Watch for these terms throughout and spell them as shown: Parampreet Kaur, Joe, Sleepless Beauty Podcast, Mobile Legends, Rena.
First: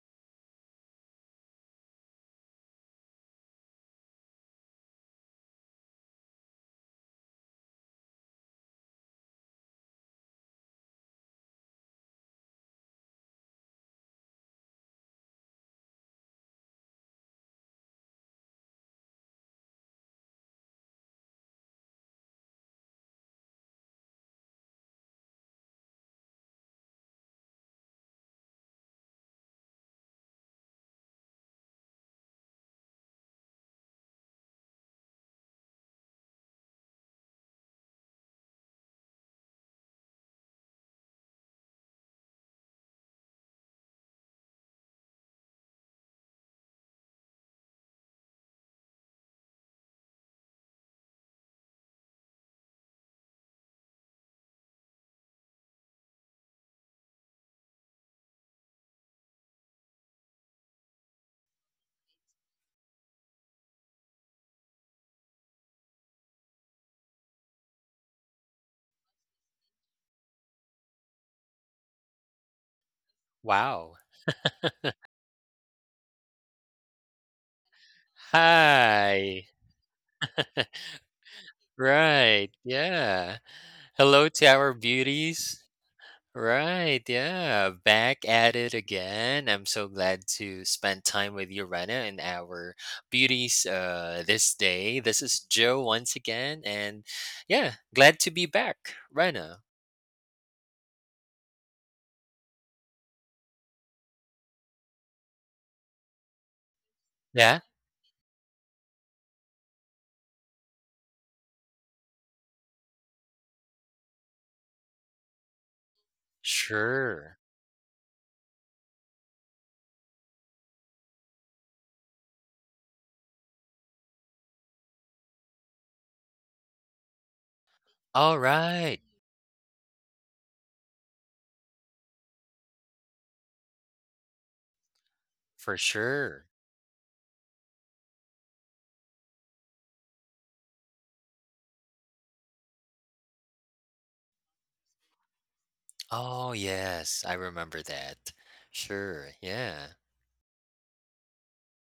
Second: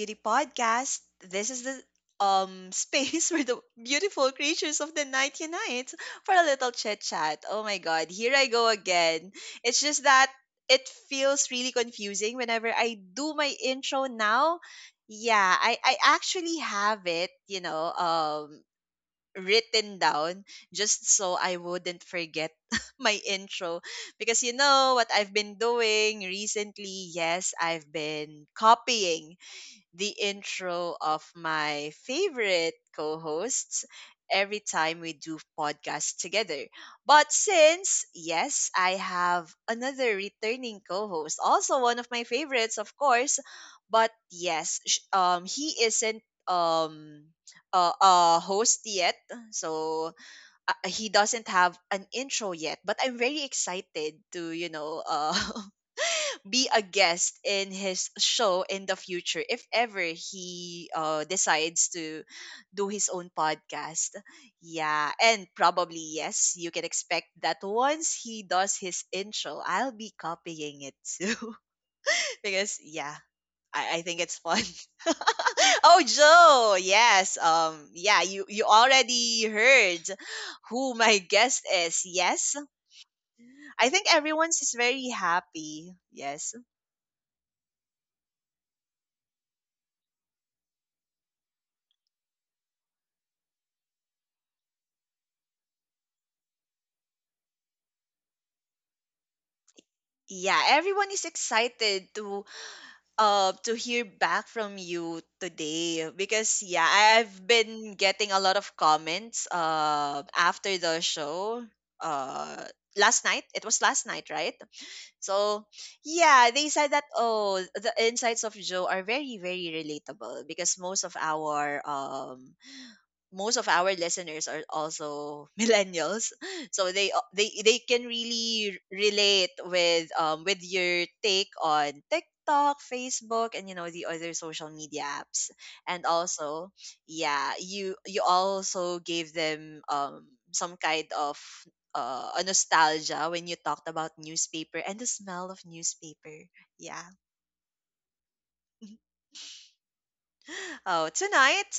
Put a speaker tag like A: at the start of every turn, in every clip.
A: Beauty Podcast. This is the space where the beautiful creatures of the night unite for a little chit chat. Oh my god, here I go again. It's just that it feels really confusing whenever I do my intro now. Yeah, I actually have it, written down just so I wouldn't forget my intro. Because you know what I've been doing recently? Yes, I've been copying the intro of my favorite co hosts every time we do podcasts together. But since, yes, I have another returning co host, also one of my favorites, of course, but yes, he isn't um a host yet so he doesn't have an intro yet, but I'm very excited to, you know, be a guest in his show in the future if ever he decides to do his own podcast. Yeah, and probably yes, you can expect that once he does his intro, I'll be copying it too because yeah,
B: Wow.
A: I think it's fun. Oh, Joe, yes, yeah, you
B: Hi.
A: already heard who my guest is.
B: Right.
A: Yes,
B: Yeah.
A: I think
B: Hello to
A: everyone's
B: our
A: is very
B: beauties.
A: happy. Yes.
B: Right. Yeah. Back at it again. I'm so glad to spend time with you, Rena, and our beauties this day. This is Joe once again. And yeah, glad to be back, Rena.
A: Yeah, everyone is excited to hear back from you today because yeah, I've
B: Yeah.
A: been getting a lot of comments after the show. Uh Last night. It was last night, right? So, yeah, they said that
B: Sure.
A: oh, the insights of Joe are very very relatable because most of our listeners are also millennials, so they they can
B: All
A: really
B: right.
A: relate with your take on TikTok, Facebook, and you know, the other social media apps.
B: For
A: And
B: sure.
A: also yeah, you also gave them some kind of a nostalgia when you talked about newspaper and the smell of newspaper,
B: Oh,
A: yeah.
B: yes. I remember that. Sure. Yeah.
A: Oh tonight,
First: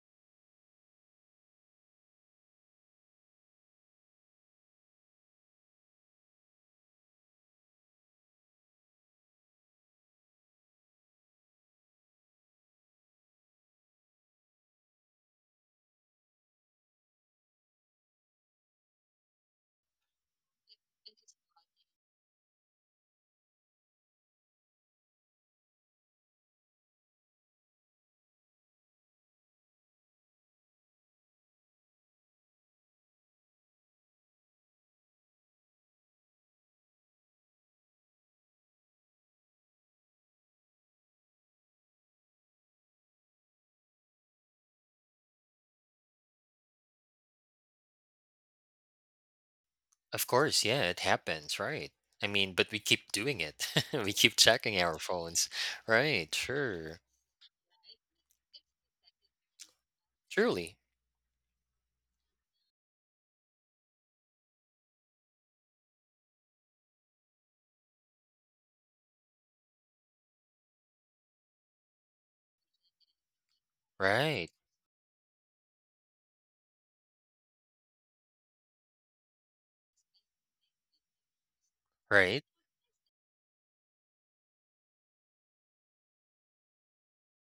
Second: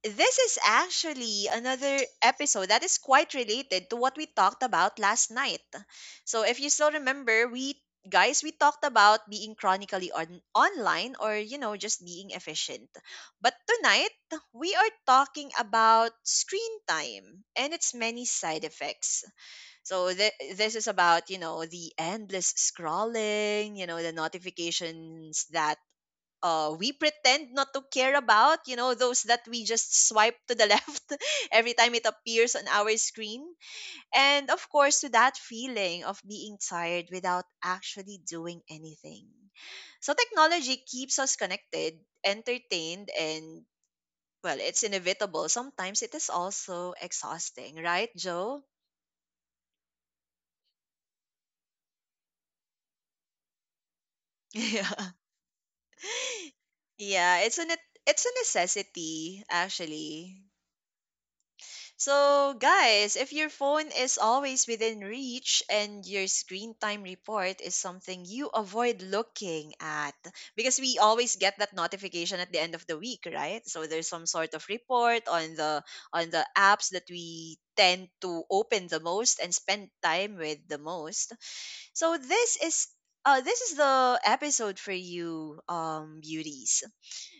A: this is actually another episode that is quite related to what we talked about last night. So if you still remember, we talked about being chronically on online, or you know, just being efficient. But tonight, we are talking about screen time and its many side effects. So this is about, you know, the endless scrolling, you know, the notifications that we pretend not to care about, you know, those that we just swipe to the left every time it appears on our screen. And of course, to that feeling of being tired without actually doing anything. So, technology keeps us connected, entertained, and well, it's inevitable. Sometimes it is also exhausting, right, Joe?
B: Of course, yeah, it happens, right? I mean, but we keep doing it. We keep checking our
A: Yeah.
B: phones. Right, sure.
A: Yeah, it's an it's a necessity actually.
B: Truly.
A: So, guys, if your phone is always within reach and your screen time report is something you avoid looking at, because we always get that notification at the end of the week, right? So there's some
B: Right.
A: sort of report on the apps that we tend to open the most and spend time with the most. So
B: Right.
A: this is the episode for you, beauties.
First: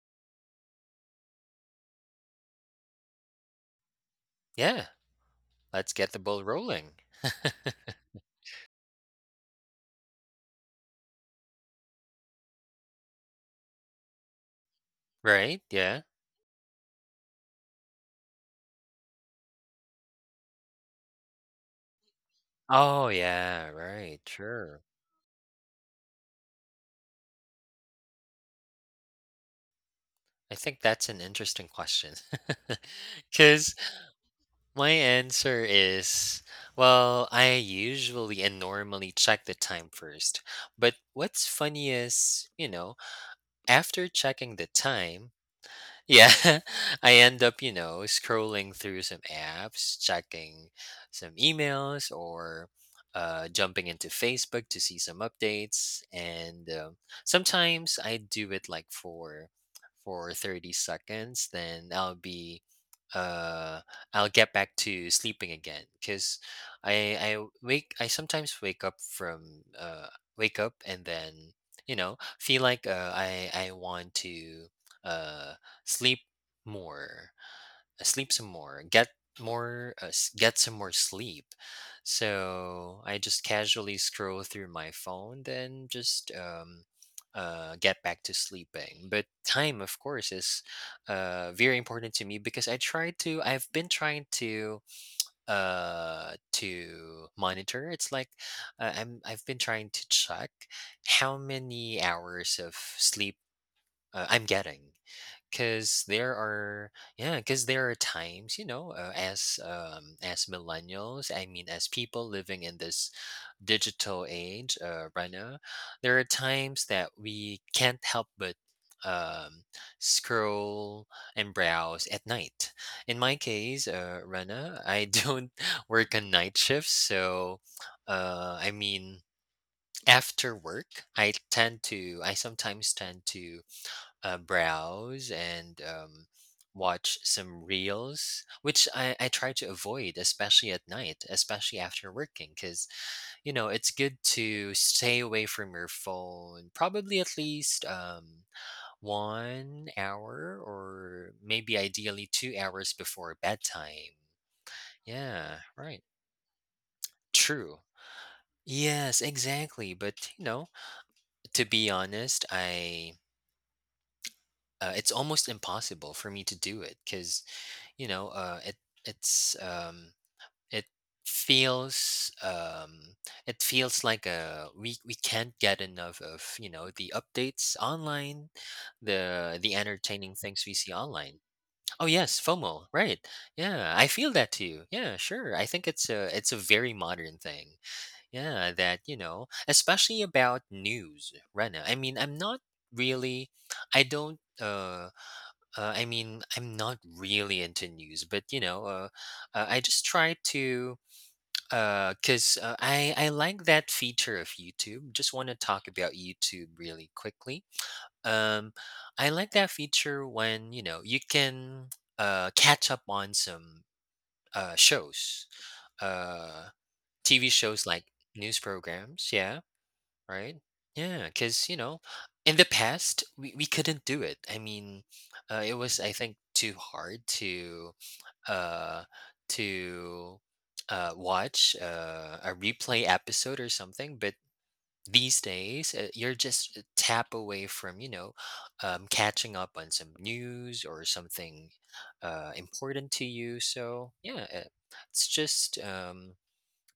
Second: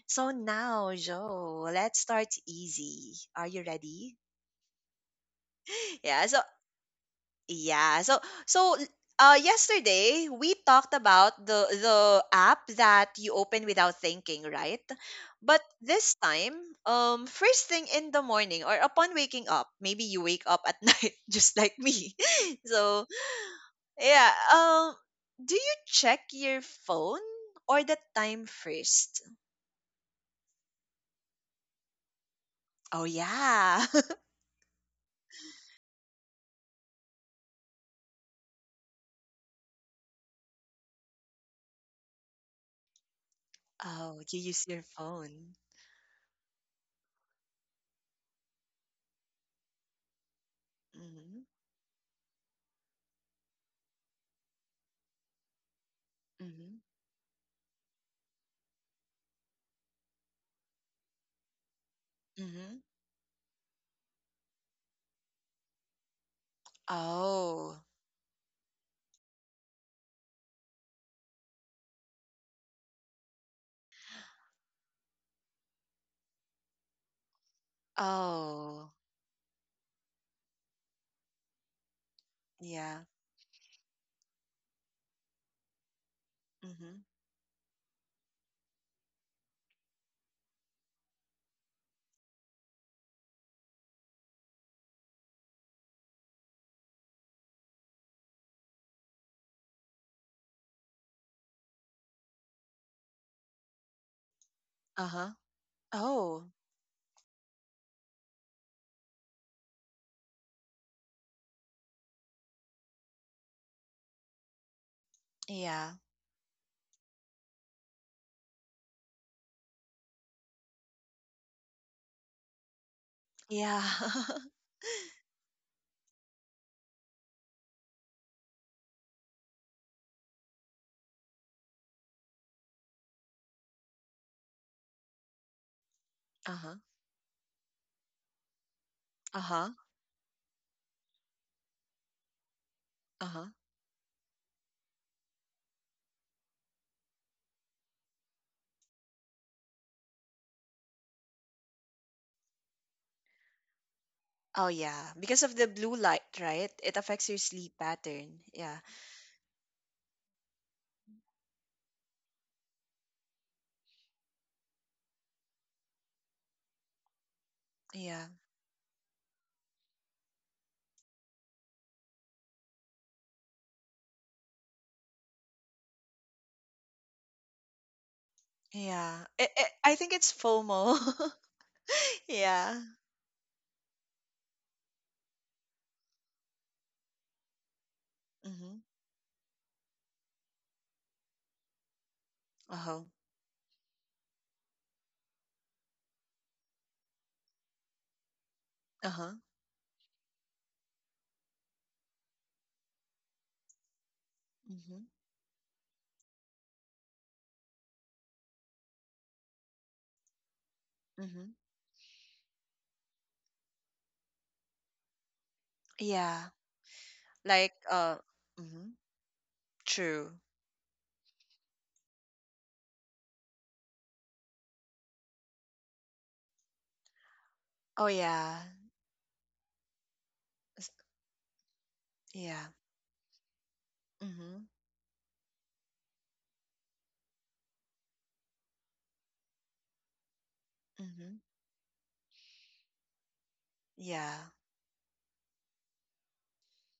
A: So now, Joe, let's start easy. Are you ready?
B: Yeah. Let's get the
A: yeah so
B: ball rolling.
A: yeah so so yesterday we talked about the app that you open without thinking, right? But
B: Right? Yeah.
A: this time, first thing in the morning or upon waking up, maybe you wake up at night just like me, so
B: Oh, yeah, right.
A: yeah,
B: Sure.
A: do you check your phone or the time first?
B: I think that's an interesting question.
A: Oh
B: Because
A: yeah.
B: my answer is, well, I usually and normally check the time first. But what's funny is, you know, after
A: Oh, you
B: checking
A: use
B: the
A: your
B: time,
A: phone.
B: yeah, I end up, you know, scrolling through some apps, checking some
A: Mm-hmm,
B: emails, or jumping into Facebook to see some updates. And
A: mm-hmm,
B: sometimes I do it like for 30 seconds, then I'll be
A: mm-hmm.
B: uh I'll get back to sleeping again because I I
A: Oh.
B: wake I sometimes wake up from wake up and then you know feel like I want to. Uh, Sleep more sleep some more
A: Oh,
B: get more get some more sleep
A: yeah.
B: so I just casually scroll through my phone then just
A: Mhm.
B: get back to sleeping but time of course is very important to me because I've been trying to monitor it's like I've been trying to check how many hours of sleep I'm getting
A: Uh-huh.
B: because there
A: Oh,
B: are, yeah, because there are times, you know, as millennials, I mean, as people living in this digital age, Rana,
A: yeah.
B: there are times that we can't help but um, scroll and browse at night. In my
A: Yeah.
B: case, Rana, I don't work on night shifts, so I mean, after work, I sometimes tend to browse and
A: Uh-huh.
B: watch some reels, which I try
A: Uh-huh.
B: to avoid, especially at night, especially after working, because,
A: Uh-huh.
B: you know, it's good to stay away from your phone probably at least 1 hour or maybe ideally 2 hours before bedtime.
A: Oh, yeah. Because of
B: Yeah,
A: the blue
B: right.
A: light, right? It affects your sleep
B: True.
A: pattern. Yeah.
B: Yes, exactly. But, you know, to be honest, I it's almost impossible for me to do it because you
A: Yeah.
B: know uh, it it's um, it feels it feels like we can't get enough of you know the updates online,
A: Yeah.
B: the
A: I think it's
B: entertaining things we see
A: FOMO.
B: online. Oh yes,
A: Yeah.
B: FOMO, right? Yeah, I feel that too. Yeah, sure. I think it's a very modern thing, yeah,
A: Mhm.
B: that you know, especially about news, right? I mean, I'm not
A: Uh-huh.
B: really, i don't uh I mean, I'm not really into news, but you know,
A: Uh-huh.
B: I just try to, because I like that feature of
A: Mhm.
B: YouTube. Just want to talk about YouTube really quickly. Um, I like that feature when you know you
A: Mhm.
B: can catch up on some uh, shows,
A: Yeah.
B: uh, TV
A: Like
B: shows like
A: uh
B: news
A: mhm.
B: programs. Yeah,
A: True.
B: right? Yeah, because you know, in the past we couldn't do it. I mean, it was I think too hard to
A: Oh, yeah.
B: uh to
A: S-
B: watch a
A: Yeah.
B: replay episode or something. But
A: Mhm.
B: these days you're just a tap away from you know catching up on some news or
A: Mhm.
B: something important to you. So yeah,
A: Yeah.
B: it's just um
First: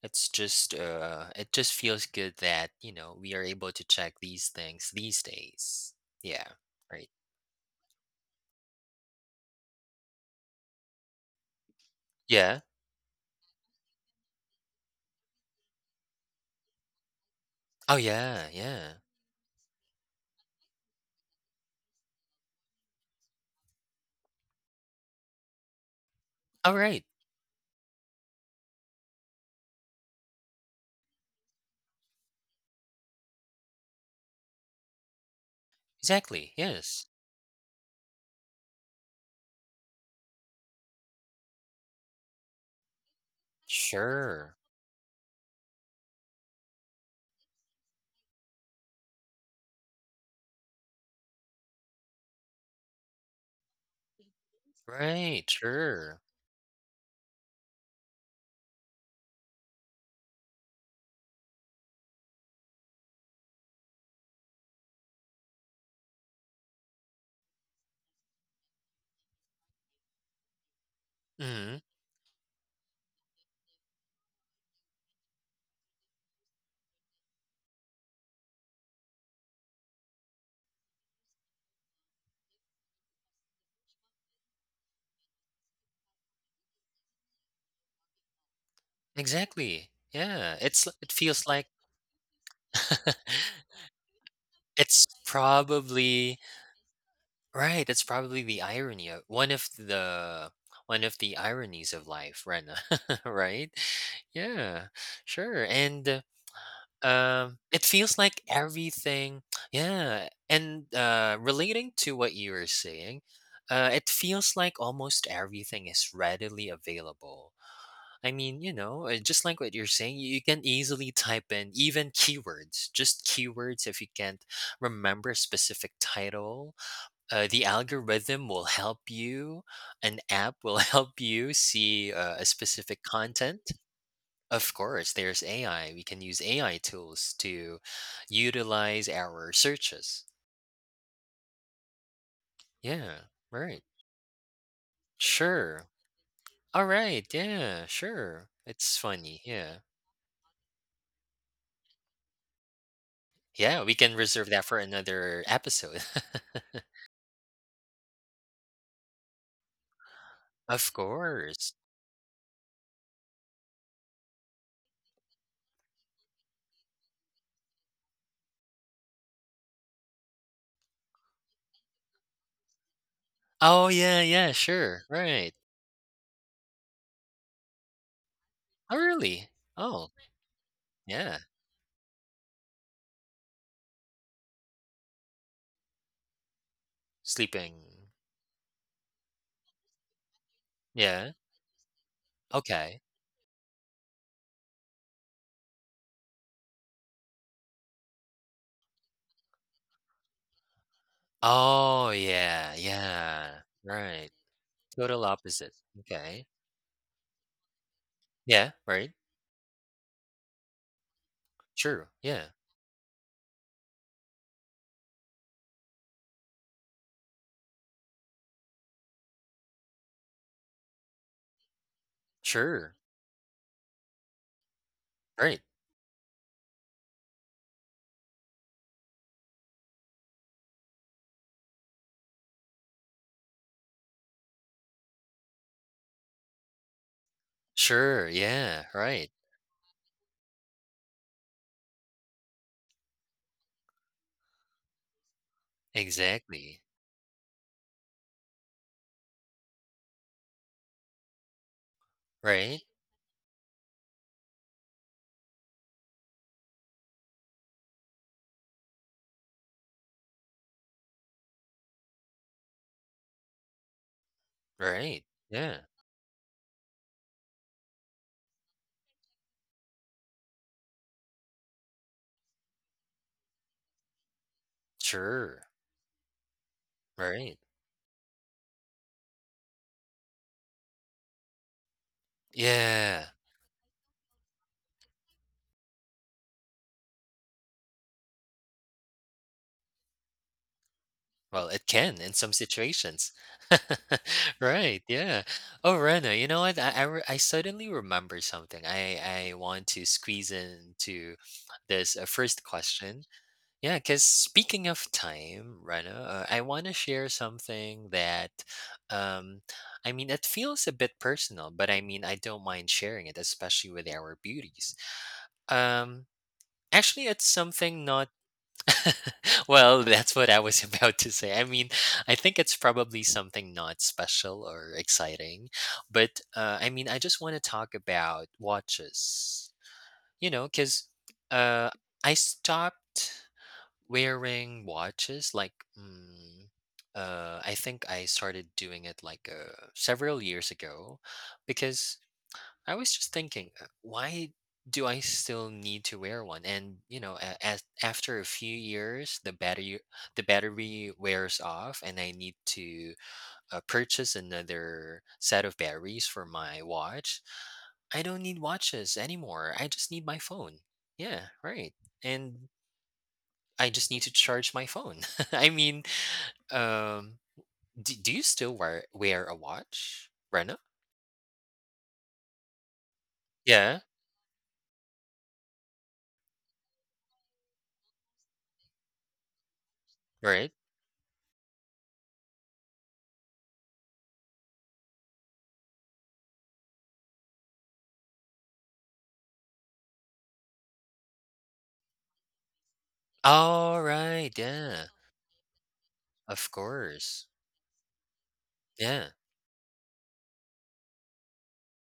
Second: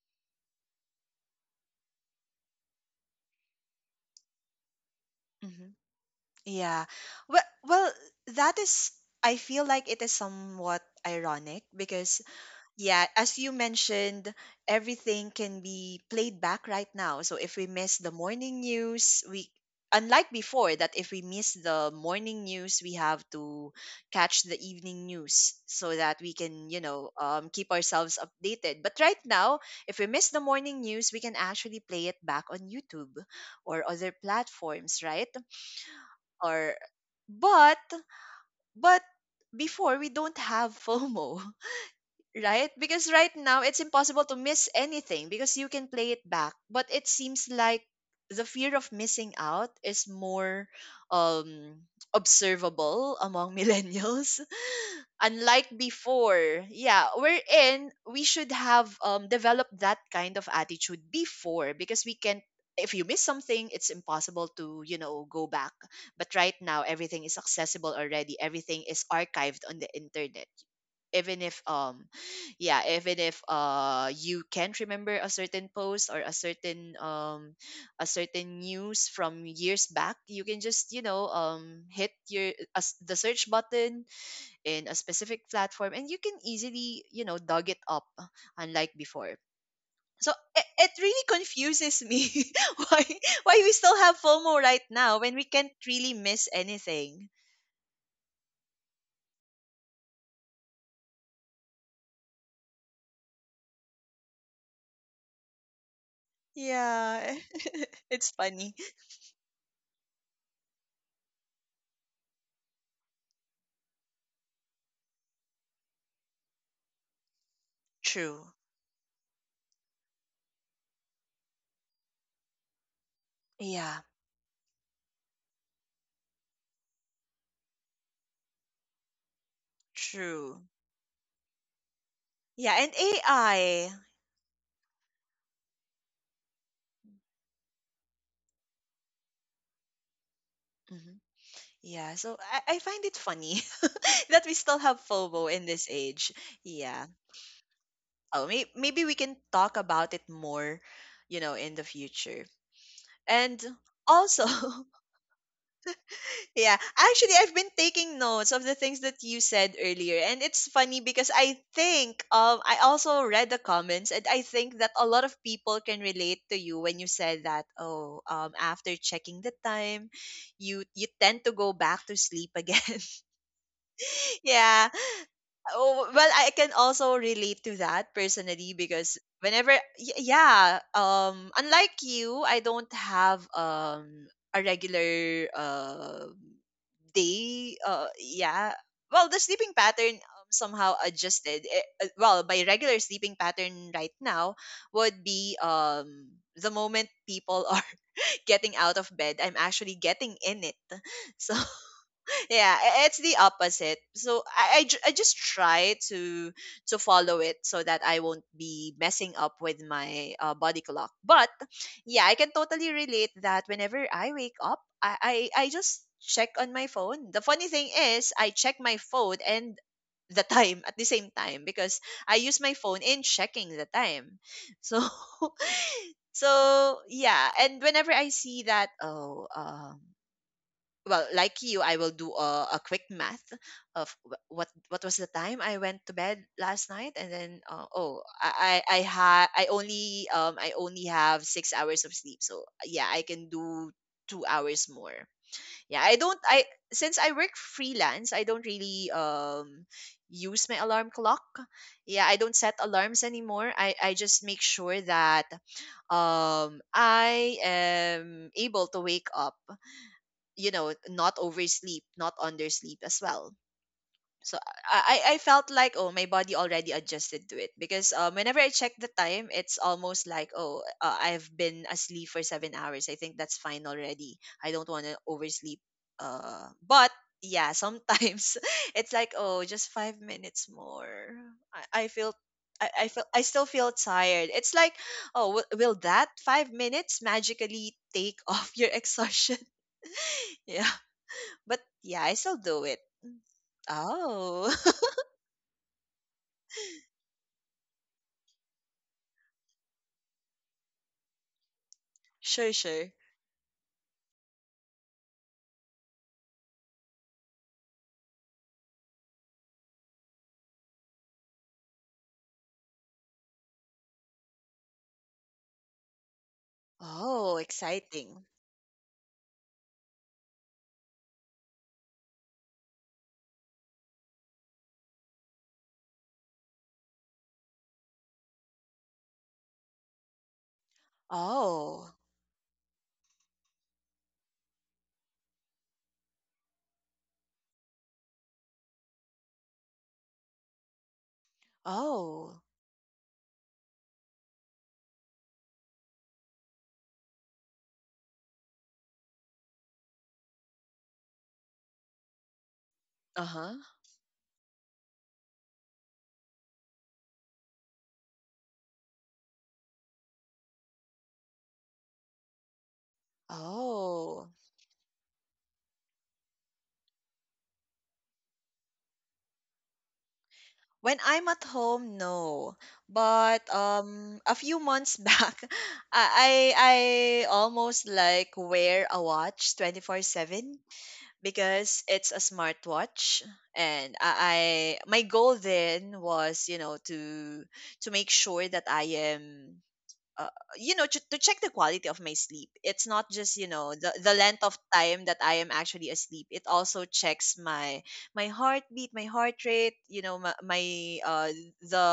B: it just feels good that, you know, we are able to check these things these
A: Mhm.
B: days. Yeah,
A: Yeah.
B: right.
A: Well, that is, I feel like it is somewhat ironic because,
B: Yeah.
A: yeah, as you mentioned, everything can be played back right now. So if we
B: Oh
A: miss the
B: yeah,
A: morning
B: yeah.
A: news, we, unlike before, that if we miss the morning news, we have to catch the evening news so that we can,
B: All
A: you
B: right.
A: know, keep ourselves updated. But right now, if we miss the morning news, we can actually play it back on YouTube or other platforms, right?
B: Exactly.
A: or
B: Yes.
A: but but before we don't have FOMO, right? Because right now it's impossible to
B: Sure.
A: miss anything because you can play it back. But it seems like the fear of missing out is more um observable among millennials,
B: Right,
A: unlike
B: sure.
A: before. Yeah, we should have developed that kind of attitude before, because we can, if you miss something, it's impossible to, you know, go back. But right now everything is accessible already, everything is archived on the internet, even if
B: Mhm.
A: yeah, even if you can't remember a certain post or a certain news from years back, you can just, you know, hit your the search button in a specific platform, and you can easily, you know, dug it up, unlike before.
B: Exactly.
A: So
B: Yeah.
A: it, it
B: It
A: really
B: feels like
A: confuses me why why we still have FOMO right
B: it's
A: now when we can't really
B: probably,
A: miss anything.
B: right, it's probably the irony of one of the ironies of life, Rena. Right? Yeah, sure. And
A: Yeah,
B: It feels
A: it's
B: like
A: funny.
B: everything yeah, and, relating to what you were saying, it feels like almost everything is readily available. I
A: True.
B: mean, you know, just like what you're saying, you can easily type in even keywords, just keywords
A: Yeah,
B: if you can't remember a specific title. The algorithm will help you, an app
A: true.
B: will help you see, a
A: Yeah, and
B: specific content.
A: AI.
B: Of course, there's AI. We can use AI tools to utilize our searches.
A: Mhm. Yeah, so I find it
B: Yeah,
A: funny
B: right.
A: that we still have FOMO in this
B: Sure.
A: age.
B: All
A: Yeah.
B: right. Yeah,
A: Oh,
B: sure. It's
A: maybe we can
B: funny. Yeah.
A: talk about it more, you know, in the future. And
B: Yeah, we can
A: also,
B: reserve that for another episode.
A: yeah, actually, I've been taking notes of the things that you said earlier, and it's
B: Of
A: funny because I
B: course.
A: think I also read the comments, and I think that a lot of people can relate to you when you said that. Oh, after checking the time, you tend to go back to sleep again.
B: Oh, yeah, yeah,
A: Yeah,
B: sure. Right.
A: oh, well, I can also relate to that personally
B: Oh,
A: because
B: really?
A: whenever,
B: Oh,
A: yeah,
B: yeah.
A: unlike you, I don't have a regular day.
B: Sleeping.
A: Yeah. Well, the sleeping pattern somehow
B: Yeah.
A: adjusted. Eh, well, my
B: Okay.
A: regular sleeping pattern right now would be the moment people are getting out of bed, I'm actually getting in it. So
B: Oh, yeah,
A: yeah, it's the
B: yeah.
A: opposite,
B: Right.
A: so I
B: Total
A: just
B: opposite.
A: try
B: Okay.
A: to follow it so that I won't
B: Yeah,
A: be
B: right.
A: messing up with my body clock. But
B: Sure.
A: yeah, I
B: Yeah.
A: can totally relate that whenever I wake up, I just check on my phone. The funny thing is I check my phone and the time at the same time because I use my
B: Sure.
A: phone in checking the time, so
B: Right.
A: so yeah, and whenever I see that oh um, well like you, I will do a quick math of what was the time I went to bed last night, and then oh,
B: Sure.
A: i
B: Yeah.
A: i i
B: Right.
A: ha- i only um i only have 6 hours of sleep, so yeah, I can do 2 hours more. Yeah, I don't I
B: Exactly.
A: since I work freelance, I don't really use my alarm clock. Yeah, I don't set
B: Right.
A: alarms anymore, I just make sure that I am able to wake up, you know, not oversleep, not undersleep as well. So i
B: Right.
A: i I felt
B: Yeah.
A: like oh, my body already adjusted to it because whenever I check the time it's almost like, oh I've been asleep for 7 hours, I think that's fine already. I don't want to
B: Sure.
A: oversleep, but
B: Right.
A: yeah, sometimes it's like oh, just 5 minutes more. i, I feel I, I
B: Yeah.
A: feel I still feel tired. It's like, oh, will that 5 minutes magically take off your exhaustion? Yeah.
B: Well,
A: But
B: it can
A: yeah,
B: in
A: I
B: some
A: still do it.
B: situations.
A: Oh.
B: Right. Yeah. Oh, Rena, you know what? I suddenly remember something. I want to squeeze into this first
A: Sure, sure.
B: question. Yeah, because speaking of time, Rana, I want to share something that, um, I mean, it feels a bit personal, but I mean, I don't mind sharing it, especially with our beauties. Um, Actually, it's
A: Oh,
B: something not.
A: exciting.
B: Well, that's what I was about to say. I mean, I think it's probably something not special or exciting, but I mean, I just want to talk about watches. You know, because uh,
A: Oh.
B: I stopped wearing watches, like, mm, I think I started doing it like several years ago because
A: Oh.
B: I was just thinking, why do I still need to wear one? And you know, as after a few years, the battery, wears off, and I need to
A: Uh-huh.
B: purchase another set of batteries for my watch. I don't need watches anymore. I just need my phone. Yeah, right. And I just need to
A: Oh.
B: charge my phone. I mean, um, do, do you still wear a watch, Rena?
A: When I'm at home, no. But
B: Yeah,
A: a few months back, I almost like wear a watch
B: right.
A: 24/7 because it's a smartwatch, and I my goal then was, you know, to make sure that I am uh, you know, to check the quality of my sleep. It's not just you know
B: All
A: the
B: right,
A: length of
B: yeah,
A: time that I am actually asleep. It
B: of
A: also
B: course.
A: checks my my heartbeat,
B: Yeah,
A: my heart rate. You know, my uh the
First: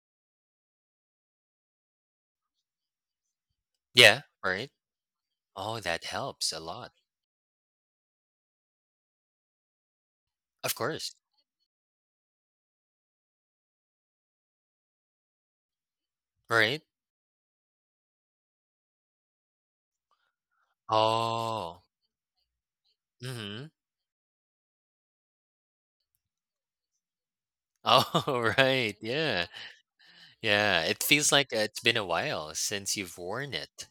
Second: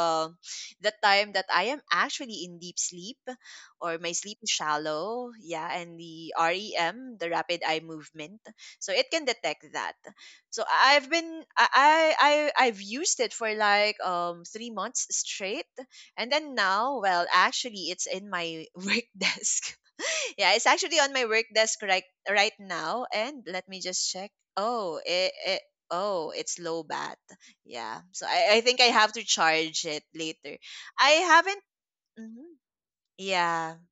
A: the time that I am actually in deep sleep, or my
B: yeah,
A: sleep is
B: right.
A: shallow. Yeah,
B: Oh,
A: and
B: that
A: the
B: helps a lot.
A: REM, the rapid eye movement. So it can detect that. So
B: Of
A: I've
B: course,
A: been I- I've used it for like 3 months straight, and then
B: right.
A: now, well, actually, it's in my work desk. Yeah, it's actually on my work
B: Oh,
A: desk right now. And
B: mm-hmm.
A: let me just check. Oh, it oh, it's low bat. Yeah, so
B: Oh,
A: I think I
B: right.
A: have to
B: Yeah,
A: charge it later.
B: yeah. It
A: I
B: feels like
A: haven't.
B: it's been a while
A: Mhm.
B: since you've worn
A: Yeah,
B: it.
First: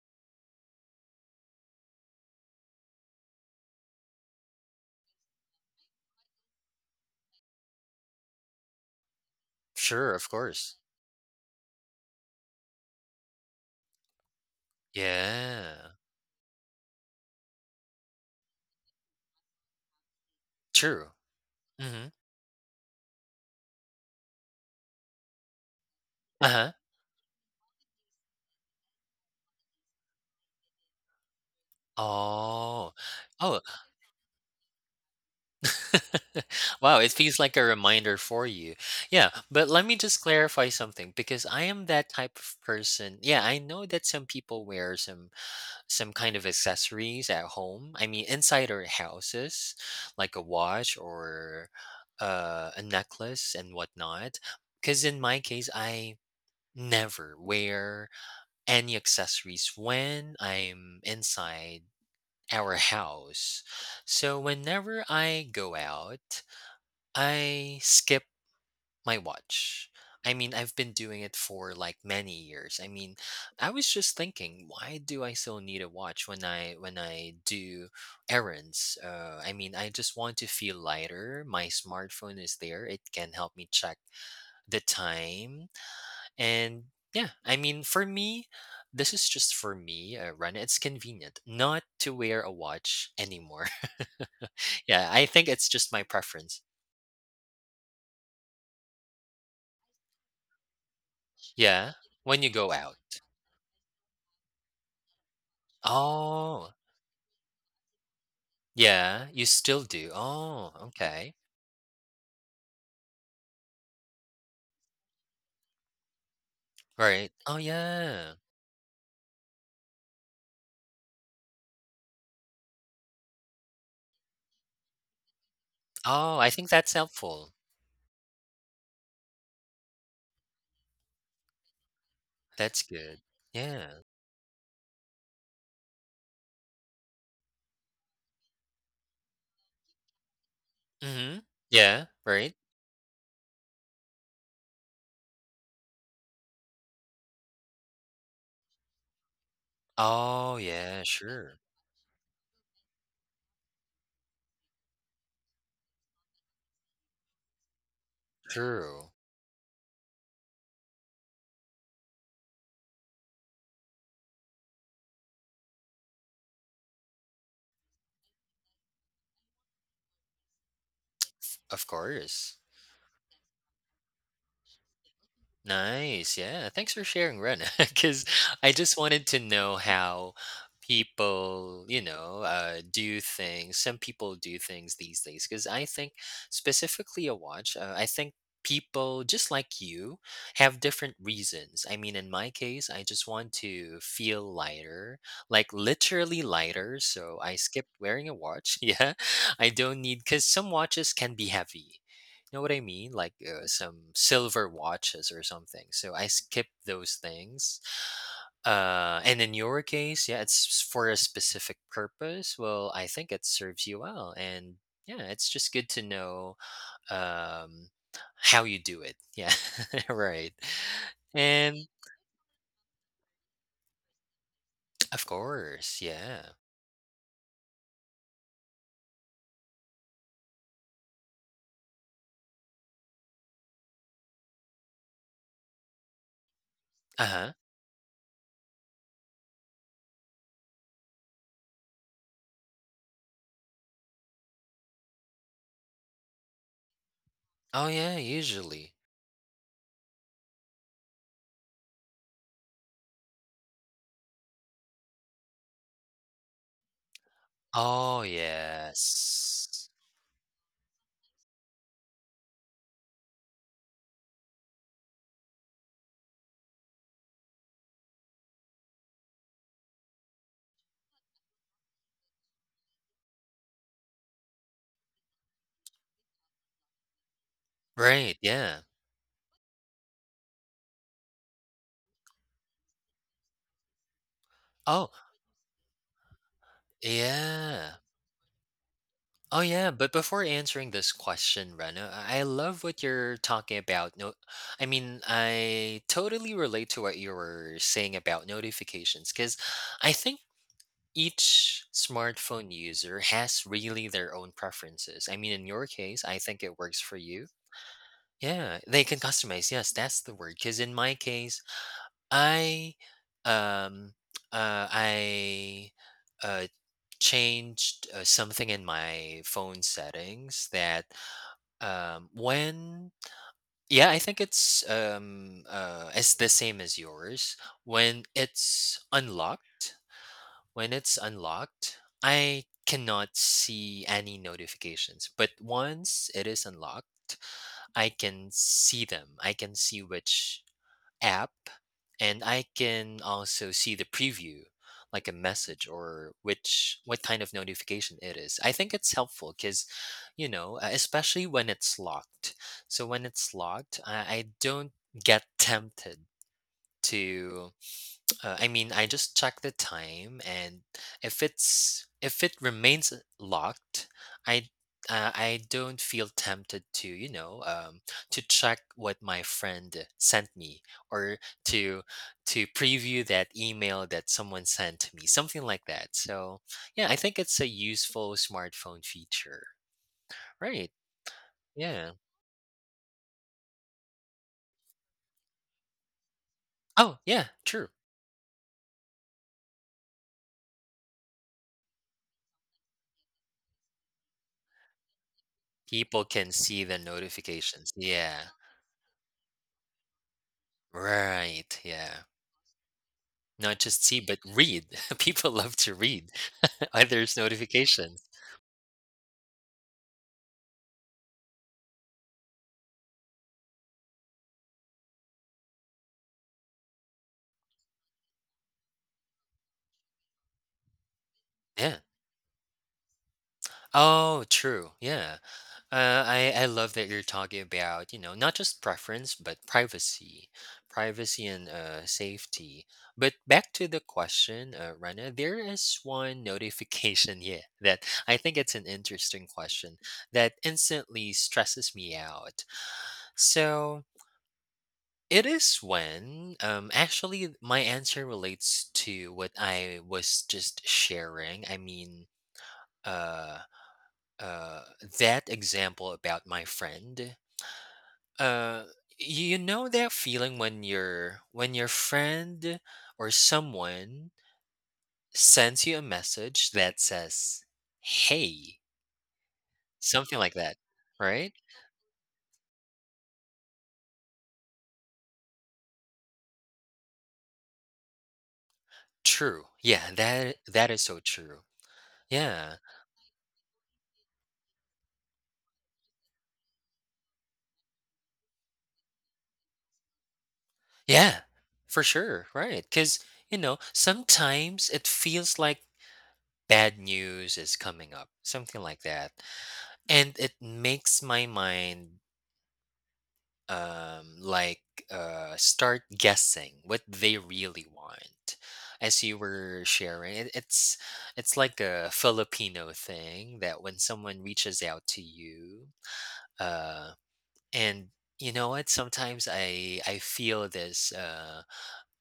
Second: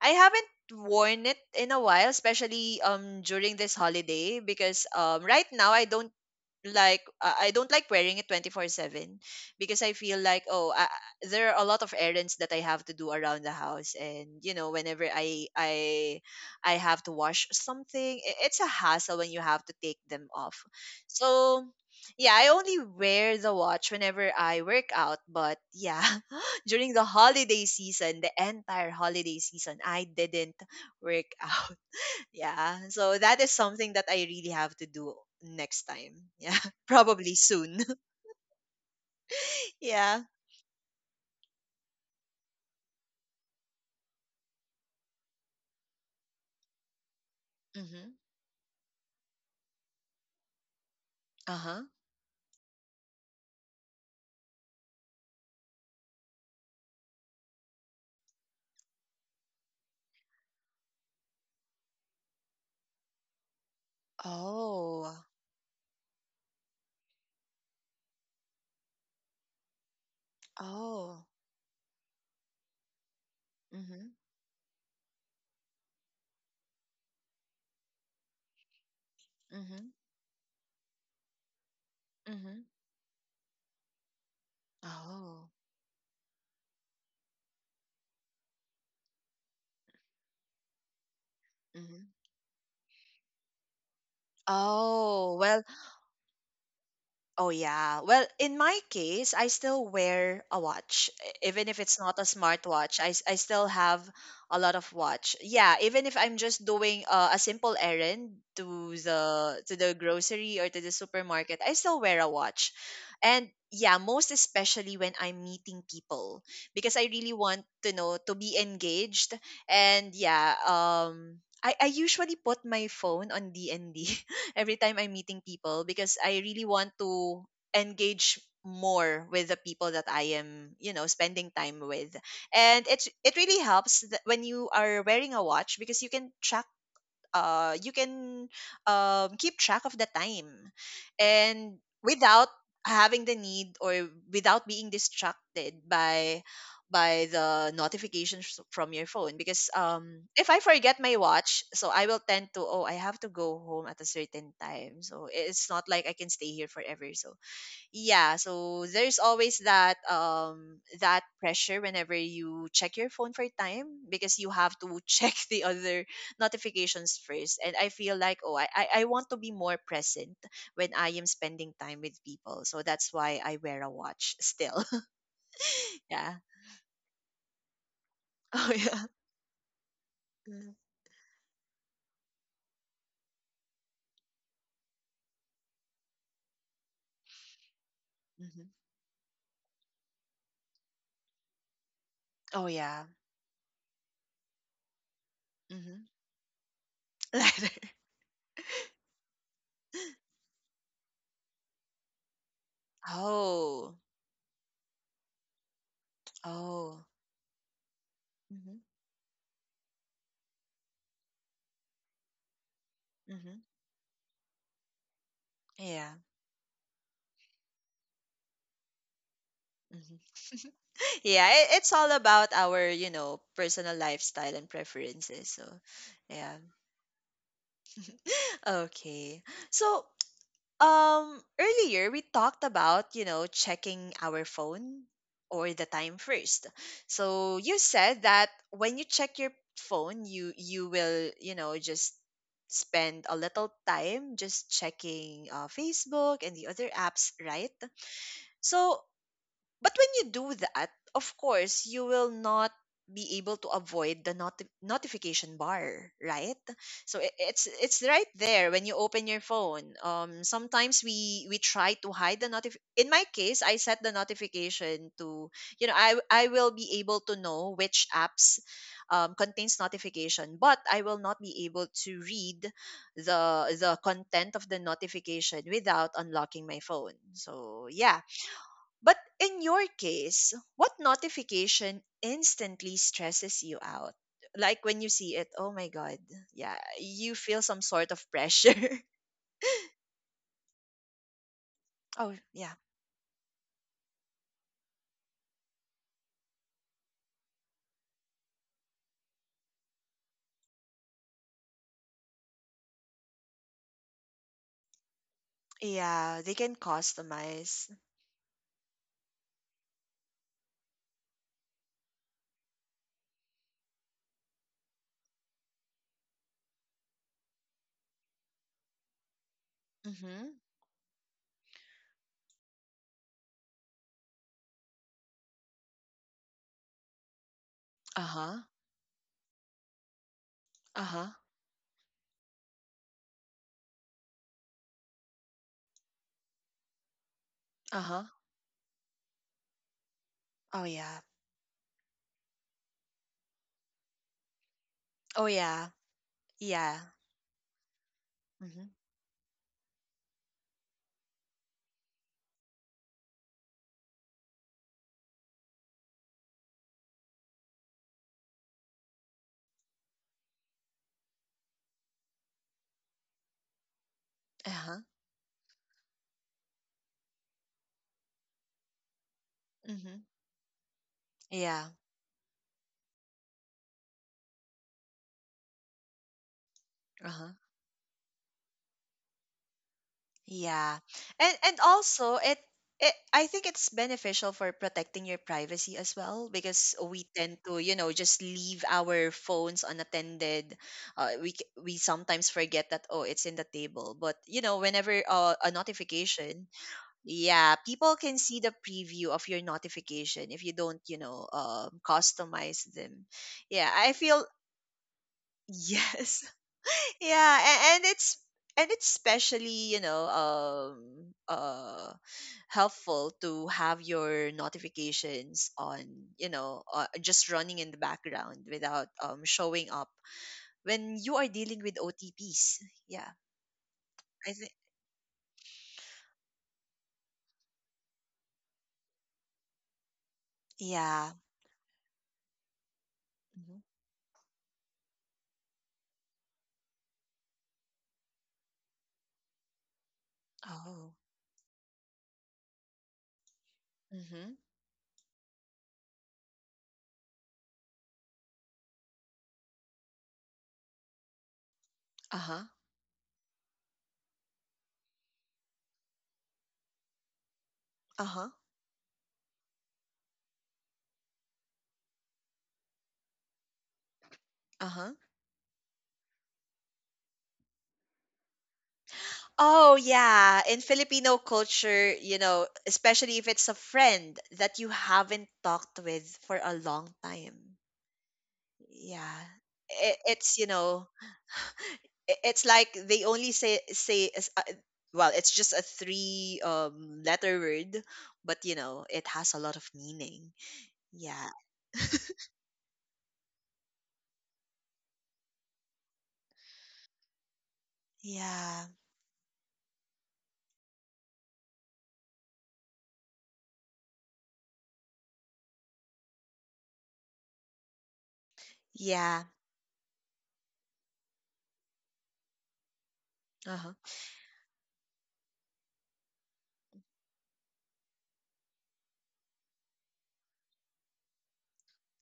A: I haven't worn it in a while, especially during this holiday because right now I don't like wearing it 24/7 because I
B: Sure,
A: feel
B: of
A: like
B: course.
A: there are a lot of errands that I have to do around the house, and you know whenever I
B: Yeah,
A: I I have to wash something, it's a hassle when you have to take them off.
B: true.
A: So
B: Mm-hmm.
A: yeah, I only wear the watch whenever I work out, but yeah,
B: Uh-huh.
A: during the holiday season, the entire holiday season, I didn't work out. Yeah.
B: Oh,
A: So that is
B: oh.
A: something that I really have to do next time. Yeah.
B: Wow, it
A: Probably
B: feels like a
A: soon.
B: reminder for you. Yeah, but let me just
A: Yeah.
B: clarify something because I am that type of person. Yeah, I know that some people wear some kind of accessories at home. I
A: Mm-hmm.
B: mean, inside our houses, like a watch or
A: Uh-huh.
B: a necklace and whatnot. Because in my case, I never wear any accessories when I'm inside our house. So whenever
A: Oh.
B: I go out, I skip my watch. I mean, I've been doing
A: Oh.
B: it for like many years. I mean, I was
A: Mm-hmm.
B: just thinking, why do I still need a watch when I do errands? I mean,
A: Mm-hmm.
B: I just want to feel lighter. My smartphone is
A: Mm-hmm.
B: there; it can help me check the
A: Oh.
B: time. And yeah, I mean, for me, this is just for me. Run. It's convenient not
A: Mm-hmm.
B: to wear a watch anymore. Yeah, I
A: Oh.
B: think
A: Well,
B: it's just my preference.
A: oh yeah. Well, in my case, I still wear a watch. Even if it's
B: Yeah,
A: not a
B: when you go
A: smartwatch,
B: out.
A: I still have a lot of watch. Yeah, even if I'm just
B: Oh,
A: doing a simple errand
B: yeah, you
A: to
B: still
A: the
B: do.
A: grocery or
B: Oh,
A: to the
B: okay.
A: supermarket, I still wear a watch. And yeah, most especially when I'm meeting people because I really
B: Right. Oh,
A: want to know to
B: yeah.
A: be engaged. And yeah, I usually put my phone on DND. Every time I'm meeting people because I
B: Oh, I
A: really
B: think
A: want
B: that's
A: to
B: helpful.
A: engage more with the people that I am, you know, spending time with. And
B: That's
A: it
B: good.
A: it really
B: Yeah.
A: helps that when you are wearing a watch because you can track you can keep track of the time,
B: Mm-hmm.
A: and
B: Yeah,
A: without
B: right.
A: having the need or without being distracted by the notifications from your phone. Because if
B: Oh,
A: I forget
B: yeah,
A: my
B: sure.
A: watch, so I will tend to, oh, I have to go home at a certain time, so it's not like I can stay here forever. So yeah, so
B: True.
A: there's always that that pressure whenever you check your phone for time, because you have to check the other notifications first, and I feel like, oh, I want to be more present when I am spending
B: Of
A: time with
B: course.
A: people. So that's why I wear a watch still. Yeah.
B: Nice. Yeah. Thanks for sharing, Ren. Because
A: Oh
B: I just
A: yeah.
B: wanted to know how
A: Mm-hmm.
B: people, you know, do things. Some people do things these days. Because I think, specifically, a watch, I think
A: Mm-hmm.
B: people, just like you, have different reasons. I mean, in my
A: Oh
B: case, I
A: yeah.
B: just want to feel lighter, like
A: Mm-hmm.
B: literally lighter. So I skipped wearing a watch. Yeah. I don't need, because some watches can be heavy, know what I mean? Like
A: Oh.
B: some silver watches or something. So I skip
A: Oh.
B: those things.
A: Mm-hmm.
B: And in your case, yeah, it's for a specific purpose. Well, I think it
A: Mm-hmm.
B: serves you well, and yeah, it's just good to
A: Yeah.
B: know um, how you do it. Yeah, right.
A: Mm-hmm. Yeah,
B: And
A: it's all about our, you know, personal lifestyle and
B: of
A: preferences. So,
B: course, yeah.
A: yeah. Okay. So, earlier we talked about, you know, checking our phone or the time first.
B: Uh huh.
A: So, you said that when you check your phone, you will, you know, just spend a little time just checking Facebook and the other apps, right?
B: Oh yeah, usually.
A: So, but when you do that, of course, you will not be able to avoid the not notification bar, right? So it's
B: Oh
A: right there when you open your
B: yes.
A: phone. Sometimes we try to hide the notif. In my case, I set the notification to, you know, I will be able to know which apps contains notification, but I will not be able to read the the content of the notification without unlocking my phone. So yeah,
B: Right. Yeah.
A: but in your case, what notification instantly stresses you out? Like when
B: Oh
A: you see it, oh my god, yeah, you feel some
B: yeah.
A: sort of pressure.
B: Oh yeah, but before answering this question, Rena,
A: Oh,
B: I
A: yeah.
B: love what you're talking about. No, I mean I totally relate to what you were saying about notifications because I think each smartphone user has really their own preferences. I mean, in your case, I
A: Yeah, they
B: think
A: can
B: it works for you.
A: customize.
B: Yeah, they can customize. Yes, that's the word. Because in my case, I, um, uh, I, uh, changed something in my phone
A: Mm-hmm.
B: settings that when yeah, I think it's the same as yours. When
A: Uh-huh.
B: it's unlocked, when it's
A: Uh-huh.
B: unlocked, I cannot see any notifications. But once it is unlocked, I
A: Uh-huh.
B: can see them. I can see which
A: Oh yeah.
B: app, and I can also see the preview, like a
A: Oh
B: message
A: yeah.
B: or
A: Yeah.
B: which what kind of notification it is. I think
A: Mm-hmm.
B: it's helpful cuz you know, especially when it's locked. So when it's locked, I don't get tempted to I mean, I just check the time, and if it remains locked, I
A: Uh-huh.
B: I don't feel tempted to to check what my friend
A: Mm-hmm.
B: sent me or
A: Yeah.
B: to to preview that email that someone sent to me, something like that. So yeah, I think
A: Uh-huh.
B: it's a useful smartphone feature, right?
A: Yeah. And
B: Yeah.
A: also it, I think it's beneficial for protecting your privacy as well, because
B: Oh
A: we
B: yeah,
A: tend to,
B: true.
A: you know, just leave our phones unattended. We sometimes forget that, oh, it's in the table. But, you know, whenever a
B: People can
A: notification,
B: see the
A: yeah,
B: notifications.
A: people can
B: Yeah.
A: see the preview of your notification if you don't, you know,
B: Right. Yeah.
A: customize them.
B: Not
A: Yeah,
B: just
A: I
B: see, but
A: feel
B: read. People love to read
A: yes
B: others'
A: yeah and
B: notifications.
A: it's and it's especially, you know, helpful to have your notifications on, you know, just running in the background without showing up when you are dealing with
B: Yeah.
A: OTPs. Yeah,
B: Oh,
A: I think
B: true. Yeah. I love that you're talking about, you know, not just preference, but privacy,
A: yeah.
B: privacy and safety. But back
A: Mhm.
B: to the question, Rana, there is one notification here that I think it's an interesting question that
A: Oh.
B: instantly stresses me out. So
A: Hmm.
B: It is when, actually, my answer relates to what I was just sharing. I mean,
A: Uh-huh.
B: uh, uh, that example about my friend.
A: Uh-huh.
B: Uh, you know that feeling when your friend or someone
A: Uh-huh.
B: sends you a message that says, "Hey,"
A: Oh
B: something like
A: yeah,
B: that,
A: in Filipino
B: right?
A: culture, you know, especially if it's a friend that you haven't talked with for a long time. Yeah,
B: True. Yeah,
A: it's,
B: that
A: you
B: that is
A: know,
B: so true.
A: it's
B: Yeah.
A: like they only well, it's just a three letter word, but you know it has a lot of meaning.
B: Yeah,
A: Yeah.
B: for sure. Right. Because, you know, sometimes it feels like bad news is coming up, something
A: Yeah.
B: like that. And it makes my mind like start guessing what they really want as you
A: Yeah.
B: were sharing it's like a Filipino thing that when
A: Uh-huh.
B: someone reaches out to you uh and you know what sometimes I feel this uh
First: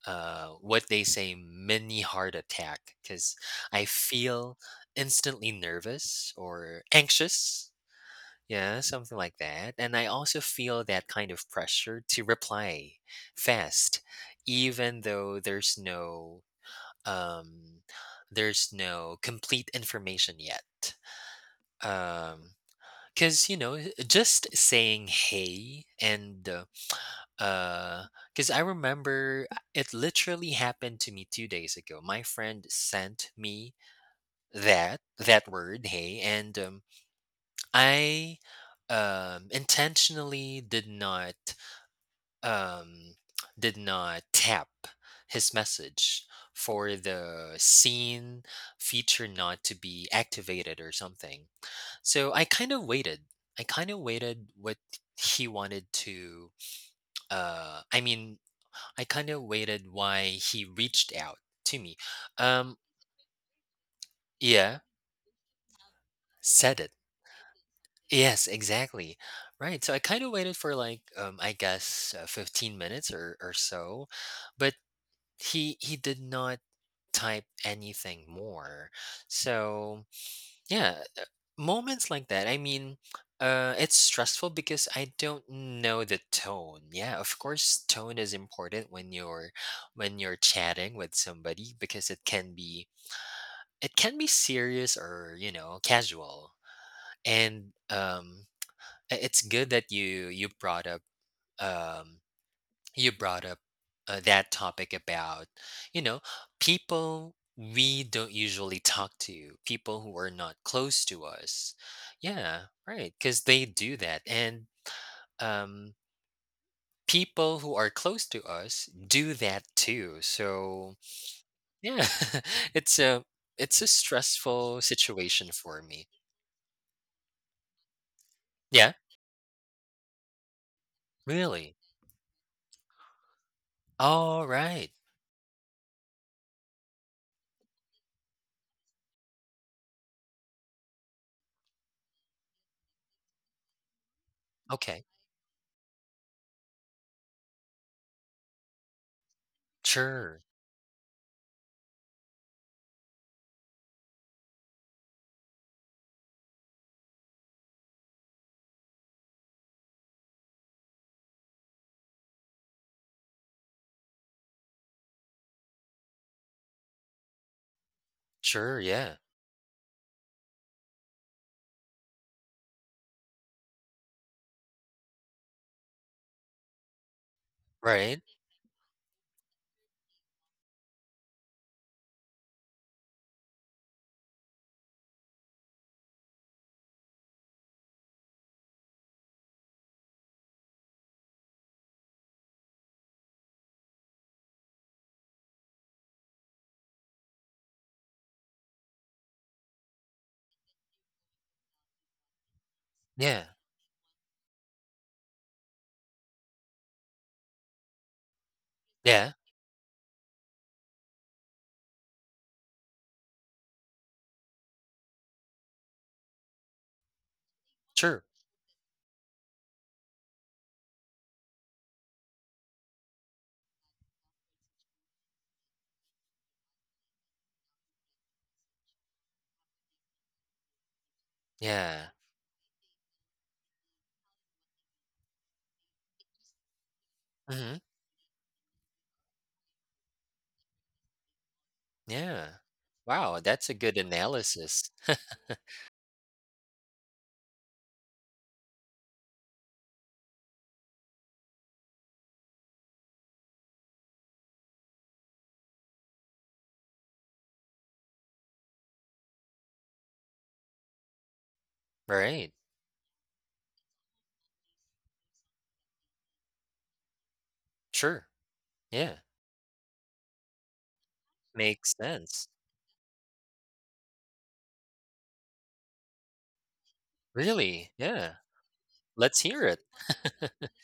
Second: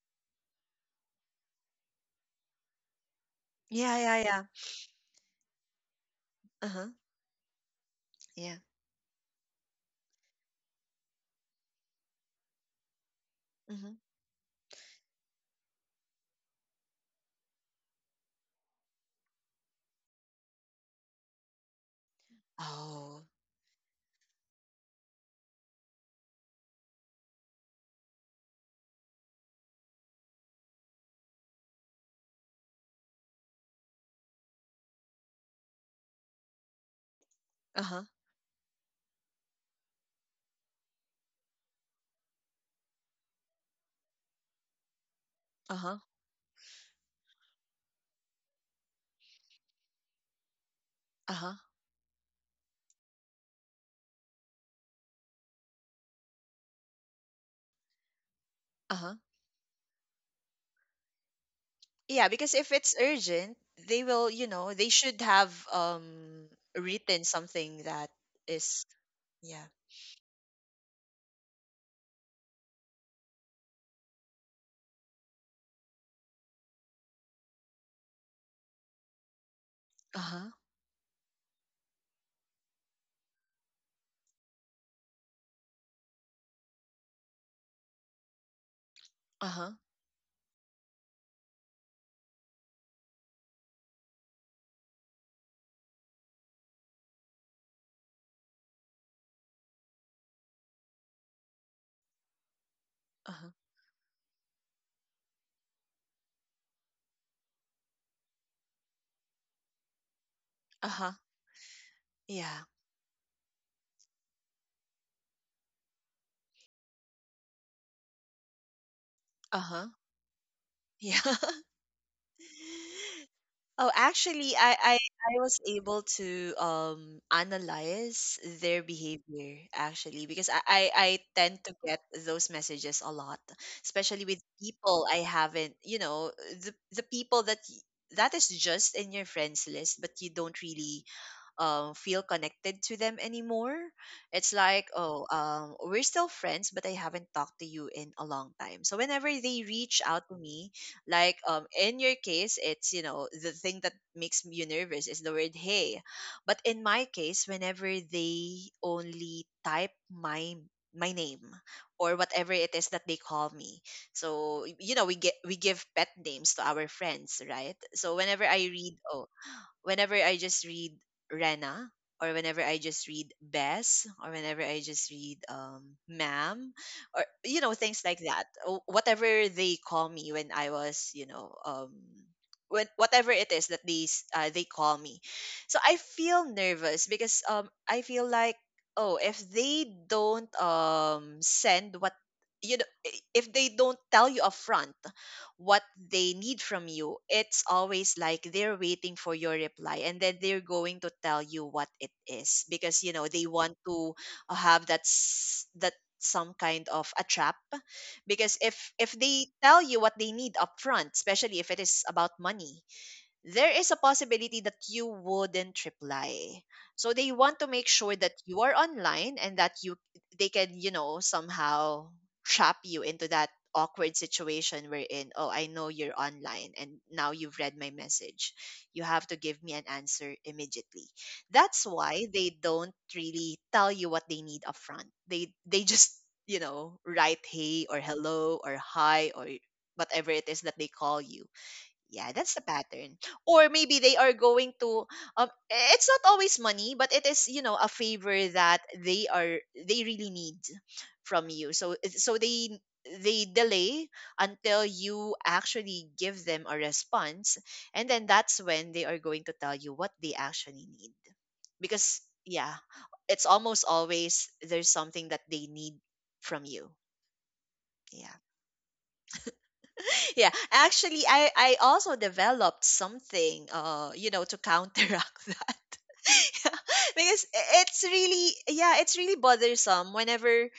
B: uh, what they say mini heart attack because I
A: Yeah, yeah, yeah.
B: feel instantly nervous
A: Uh-huh.
B: or anxious.
A: Yeah.
B: Yeah, something like that. And I also feel that kind of pressure to reply
A: Mm-hmm.
B: fast, even though um, there's no complete information yet. Um,
A: Oh.
B: because you know, just saying "hey" and uh, because I remember it literally happened to me 2 days ago. My friend sent me that word, hey, and
A: Uh-huh.
B: I intentionally did not um, did not tap his
A: Uh-huh.
B: message for the scene feature not to be activated or something.
A: Uh-huh.
B: So I kind of waited. I kind of waited what he wanted to I mean I
A: Uh-huh.
B: kind of waited why he reached out to me.
A: Yeah, because if
B: Um,
A: it's urgent, they will, you know,
B: yeah,
A: they should have
B: said it.
A: written something that
B: Yes,
A: is
B: exactly.
A: yeah.
B: Right. So I kind of waited for like I guess 15 minutes or so, but he did not type anything more. So
A: Uh-huh.
B: yeah, moments like that. I mean. It's stressful because I don't know the tone. Yeah, of course, tone is important when you're
A: Uh-huh.
B: when you're chatting with somebody because it can be serious or, you know, casual. And it's good that you brought up um you brought
A: Uh-huh.
B: up that topic about, you know, people we don't usually talk to, people who are not close
A: Uh-huh.
B: to us.
A: Yeah.
B: Yeah, right, cuz they do that. And um people who are close to us do that
A: Uh-huh.
B: too. So,
A: Yeah.
B: yeah, it's a it's a
A: Oh, actually,
B: stressful
A: I
B: situation
A: was
B: for
A: able
B: me.
A: to analyze their
B: Yeah.
A: behavior, actually, because I tend to
B: Really?
A: get those messages a lot, especially with
B: All right.
A: people I haven't, you know, the people that that is just in your friends list, but you don't really feel connected to them anymore. It's like,
B: Okay.
A: oh, we're still friends, but I haven't talked to you in a long time. So whenever they reach out to
B: Sure.
A: me, like in your case, it's, you know, the thing that makes you nervous is the word hey. But in my case, whenever they only type my name, or whatever it is that they call me. So you know, we give pet names to our friends, right? So whenever I
B: Sure,
A: read,
B: yeah.
A: oh, whenever I just read Rena, or whenever I just read Bess, or whenever I just read ma'am, or you know things like
B: Right?
A: that, whatever they call me when I was, you know, when whatever it is that they they call me. So I feel nervous because I feel like, oh, if they don't send what, you know, if they don't tell you upfront what they need from you, it's always like they're waiting for your reply, and then they're going to tell you what it is, because you know they
B: Yeah.
A: want to have that that some kind of a trap. Because if
B: Yeah.
A: they tell you what they need upfront, especially if it is about money, there is a possibility that you wouldn't reply. So they want to make sure
B: Sure.
A: that you are online and that you, they can, you know, somehow trap you into that awkward situation wherein, oh, I know you're online and now you've read my message. You have to give me an answer immediately. That's
B: Yeah.
A: why they don't really tell you what they need upfront. They just, you know, write
B: Mhm.
A: hey or hello or hi or whatever it is that they call you. Yeah,
B: Yeah.
A: that's the pattern.
B: Wow,
A: Or
B: that's a good
A: maybe they are going
B: analysis.
A: to it's not always money, but it is, you know, a favor that they really need from you. So eh, so they delay until you actually give them a response, and then that's when they are going to tell you what they actually need. Because
B: Right.
A: yeah, it's almost always there's something that they need from you.
B: Sure.
A: Yeah.
B: Yeah.
A: Yeah, actually, I
B: Makes
A: also
B: sense.
A: developed something, you know, to counteract that. Yeah, because
B: Really?
A: it's
B: Yeah.
A: really yeah it's really
B: Let's hear it.
A: bothersome whenever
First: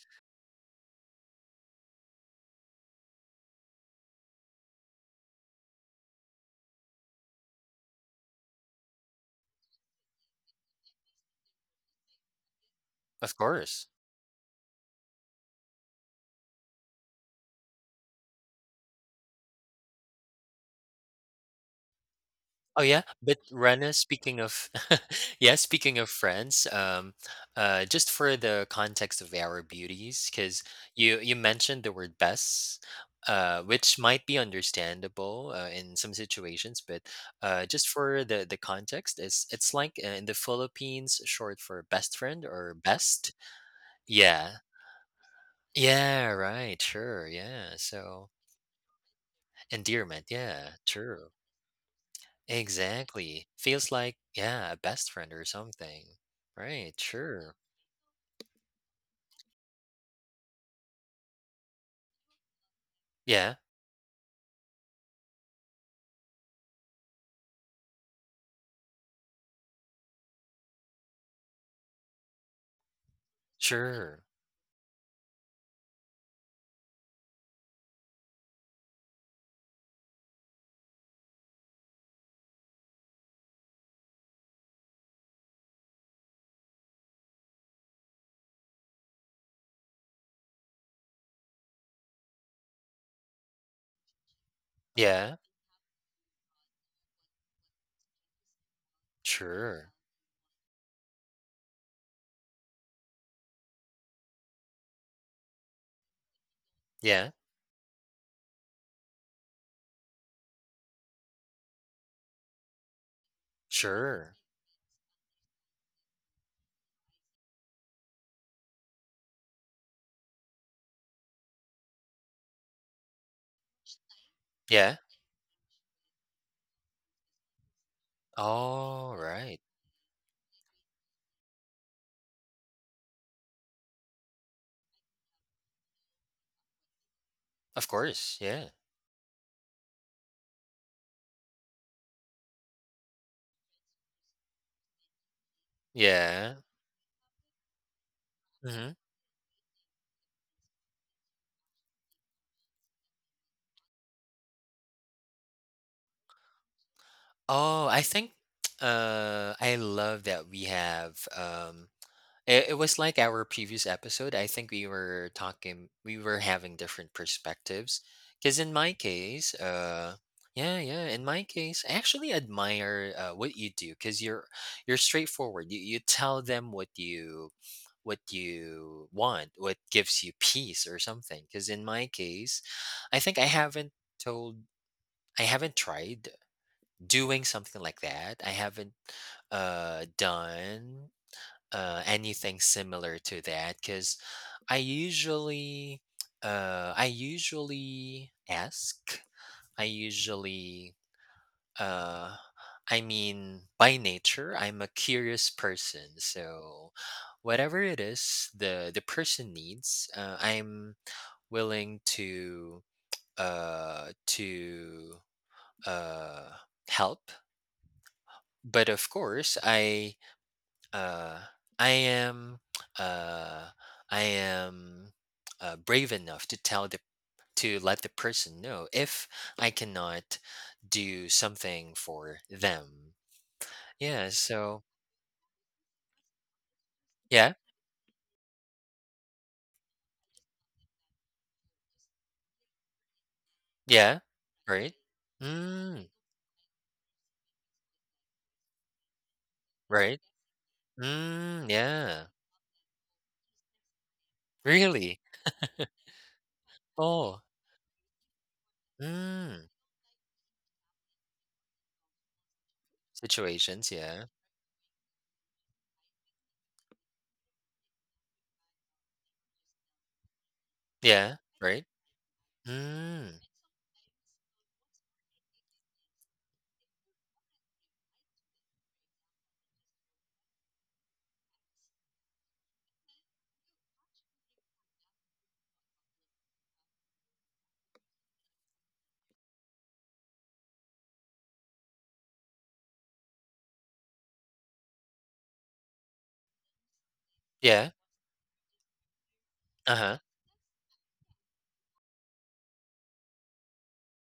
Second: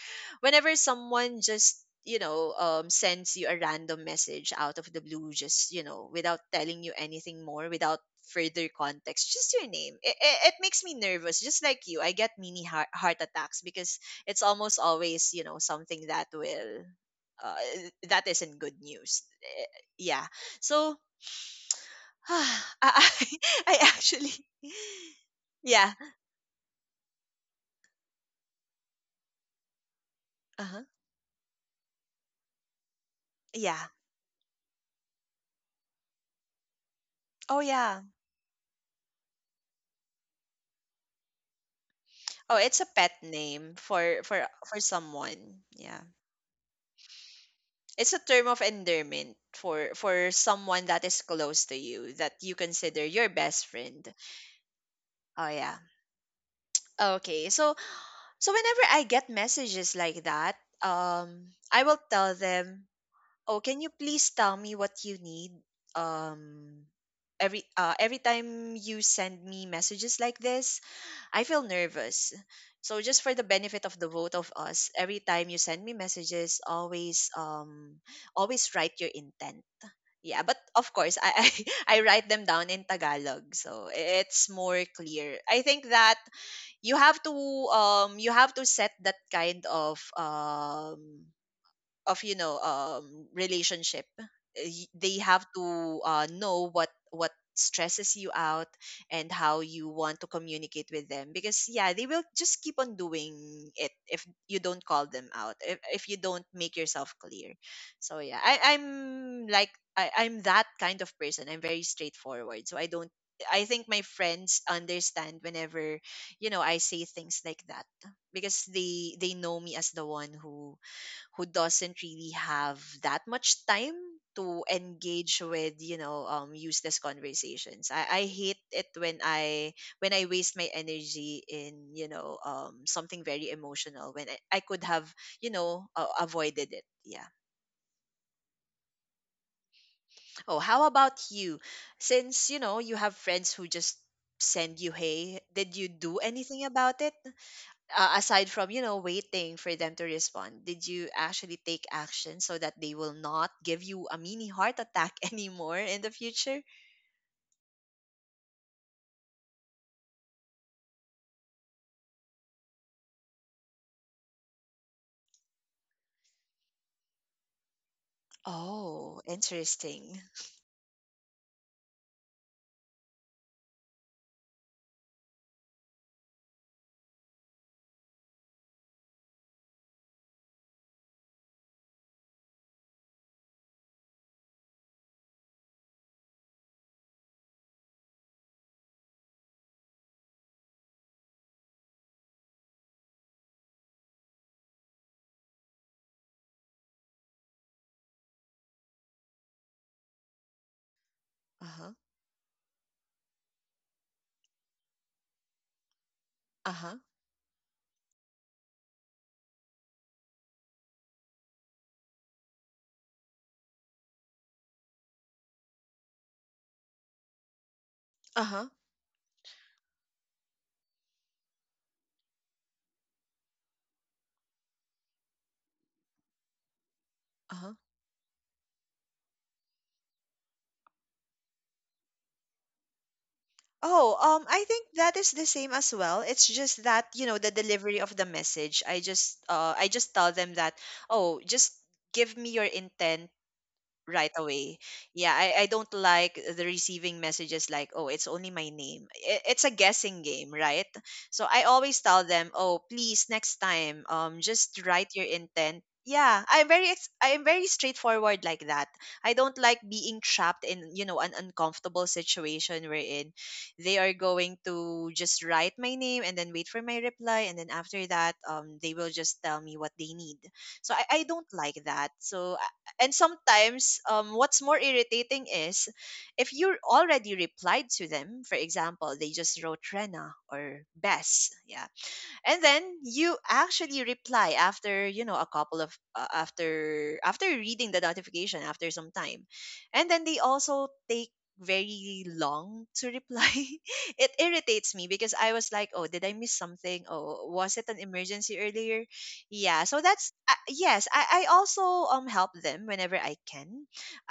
A: someone just, you know, sends you a random message out of the blue, just, you know, without telling you anything more, without further context, just your name. It makes me nervous. Just like you, I get mini heart
B: Of
A: attacks,
B: course.
A: because it's almost always, you know, something that will that isn't good news. Eh, yeah. So I,
B: Oh yeah,
A: I
B: but
A: I
B: Rana,
A: actually
B: speaking of yeah,
A: yeah.
B: speaking of friends, just for the context of our beauties, because
A: Uh-huh.
B: you mentioned the word best,
A: Yeah.
B: which might be understandable in some situations, but
A: Oh
B: just
A: yeah.
B: for the context, it's like in the Philippines, short for best friend
A: Oh,
B: or
A: it's a pet
B: best.
A: name for for
B: Yeah,
A: for someone. Yeah.
B: yeah, right, sure, yeah.
A: It's a
B: So
A: term of endearment for
B: endearment, yeah,
A: someone that is
B: true.
A: close to you that you consider your
B: Exactly.
A: best
B: Feels
A: friend.
B: like, yeah, a best friend or
A: Oh yeah.
B: something. Right,
A: Okay.
B: sure.
A: So so whenever I get messages like that, I will tell them,
B: Yeah,
A: oh, can you please tell me what you need? Um, every time you send me messages like this, I feel nervous. So just for the benefit of the
B: sure.
A: both of us, every time you send me messages, always always write your intent. Yeah, but of course, I I write them down in Tagalog, so it's more clear. I think that you have to you have to set that kind of relationship. They
B: Yeah,
A: have to know what stresses you out and how you
B: sure.
A: want to communicate with them, because yeah, they will just keep on doing it if you don't call them out, if you don't make yourself
B: Yeah,
A: clear. So yeah, I'm like I'm that kind of person, I'm very straightforward, so I don't, I think my
B: sure.
A: friends understand whenever I say things like that, because they know me as the one who doesn't really have that much time to
B: Yeah.
A: engage with useless conversations. I hate it
B: All
A: when
B: right.
A: I waste my energy in something very emotional, when I could have avoided it, yeah.
B: Of course. Yeah.
A: Oh, how about you? Since you know you have friends who just send you, hey, did you do
B: Yeah.
A: anything about it? Aside from
B: hmm
A: waiting for them to respond, did you actually take action so that they will not give you a mini heart attack anymore in the future?
B: Oh, I think I love that we have It was like our previous episode. I think we were talking, we were having different perspectives. Because in my
A: Oh,
B: case,
A: interesting.
B: yeah, yeah, in my case, I actually admire what you do because you're straightforward. You tell them what you want, what gives you peace or something. Because in my case, I think I haven't told, I haven't tried doing something like that. I haven't done anything similar to that because I usually I usually ask. I usually
A: uh-huh
B: uh, I mean by nature I'm a curious person. So
A: uh-huh
B: whatever it is the person needs, I'm willing to uh, help.
A: uh-huh
B: But of course, Uh, I am, uh, I am brave enough to tell the
A: uh-huh
B: to let the person know if I cannot do something for them.
A: Oh,
B: Yeah.
A: I think
B: So
A: that is the same as well. It's just that, you know, the
B: yeah,
A: delivery of the message. I just tell them that, oh, just give me your intent
B: yeah,
A: right away.
B: right.
A: Yeah, I don't
B: Mm,
A: like the receiving messages like, oh, it's only my name. It's a guessing
B: right.
A: game, right? So I
B: Mm,
A: always tell
B: yeah.
A: them, oh, please next time, just write
B: Really.
A: your intent. Yeah, I'm very I am
B: Oh.
A: very straightforward like that. I don't
B: Mm.
A: like being trapped in an uncomfortable situation wherein
B: Situations.
A: they are
B: Yeah.
A: going to just write my name and then wait for my reply, and then after that they will just tell me what they need. So I
B: Yeah.
A: don't like
B: Right.
A: that. So, and
B: Mm.
A: sometimes what's more irritating is if you already replied to them, for example they just wrote Rena or Bess, yeah, and then you actually reply after you know a couple of after reading the notification after some time, and then they also take very long to reply. It irritates me because I was like, oh, did I miss something? Oh, was it
B: Yeah.
A: an emergency earlier? Yeah, so
B: Uh huh.
A: that's yes, I also help them whenever I can.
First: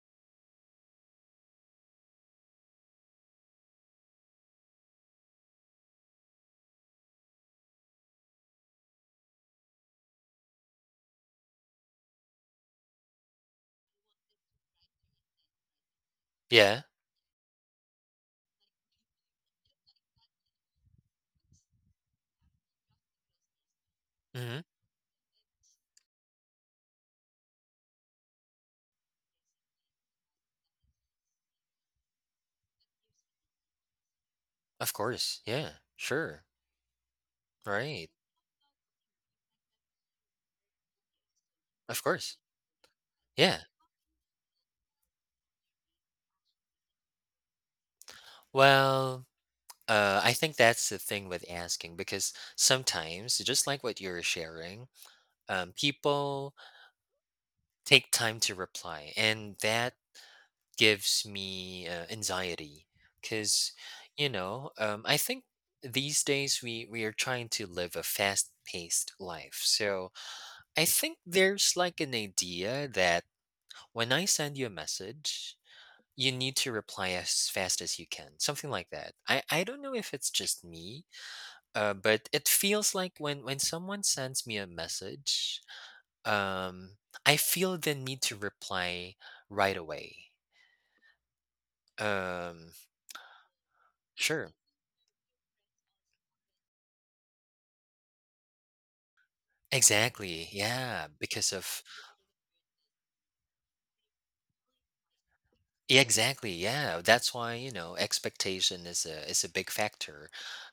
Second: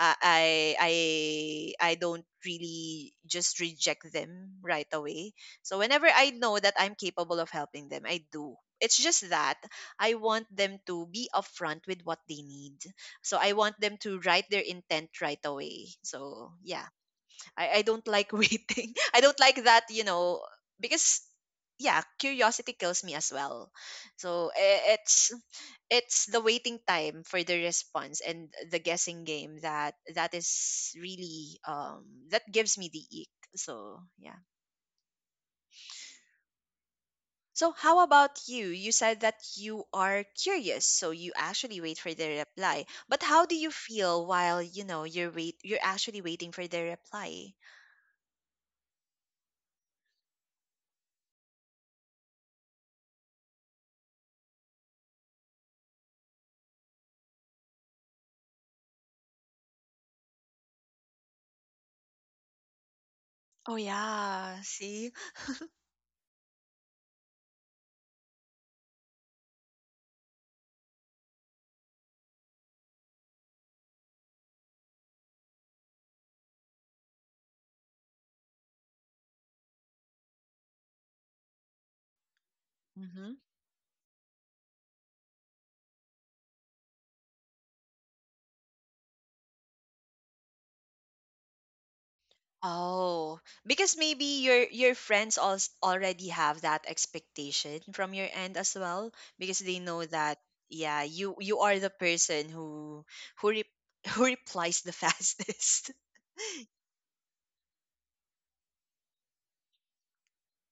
A: I I don't really just reject them right away, so whenever I know that I'm capable of helping them, I do. It's just that I want them to be upfront with what they need. So I want them to write their intent right away. So
B: Yeah.
A: yeah, I don't like waiting. I don't like that, you know, because yeah, curiosity kills me as well. So
B: Mm-hmm.
A: it's the waiting time for the response and the guessing game that that is really that gives me the ick. So yeah.
B: Of course. Yeah. Sure.
A: So how
B: Right.
A: about you? You said that you are curious, so you actually wait
B: Of
A: for
B: course.
A: their reply. But how do
B: Yeah.
A: you feel while, you know, you're wait you're actually waiting for their reply?
B: Well, I think that's the thing with asking because sometimes, just like what you're sharing, people take time to reply, and that gives me anxiety because,
A: Oh
B: you
A: yeah,
B: know,
A: see?
B: I think these days we are trying to live a fast-paced life. So I think there's like an idea that when I send you a message, you need to reply as fast as you can, something like that. I don't know if it's just me. But it feels like
A: Mm-hmm.
B: when someone sends me a message, um, I feel the need to reply right away. Um,
A: Oh, because maybe
B: sure.
A: your friends all already have that expectation from your end as well, because they know that
B: Exactly.
A: yeah,
B: Yeah,
A: you
B: because
A: you are
B: of
A: the person who who re- who replies the fastest.
B: yeah, exactly. Yeah, that's why, you know, expectation is a big factor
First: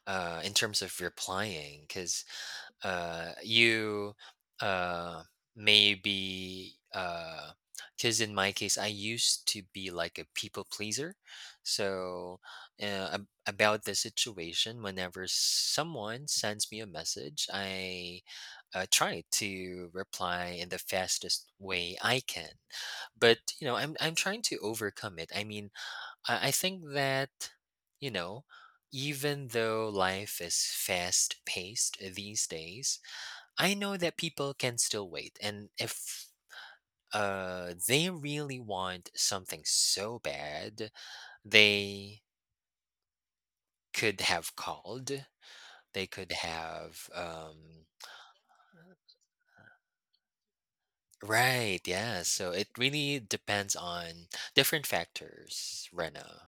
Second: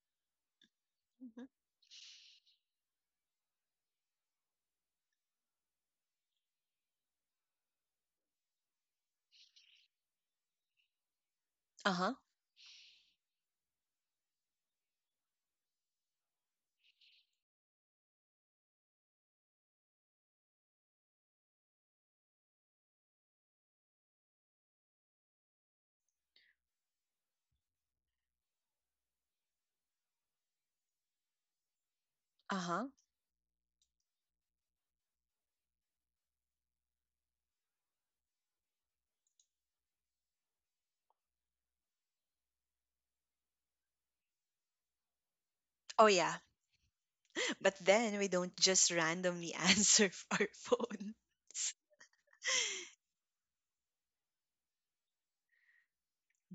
B: in terms of
A: Mhm.
B: replying because you uh, maybe because in my case I used to be like a people pleaser
A: Uh-huh.
B: so about the situation whenever someone sends me a message I try to reply in the fastest way I can but you know I'm trying to overcome it I mean I think that you know even though life is fast paced these
A: Uh-huh.
B: days I know that people can still wait, and if they really want something so bad, they could have called.
A: Oh
B: They could
A: yeah.
B: have
A: But
B: um
A: then we don't just randomly answer our phones.
B: Right, yeah. So it really depends on different factors, Rena.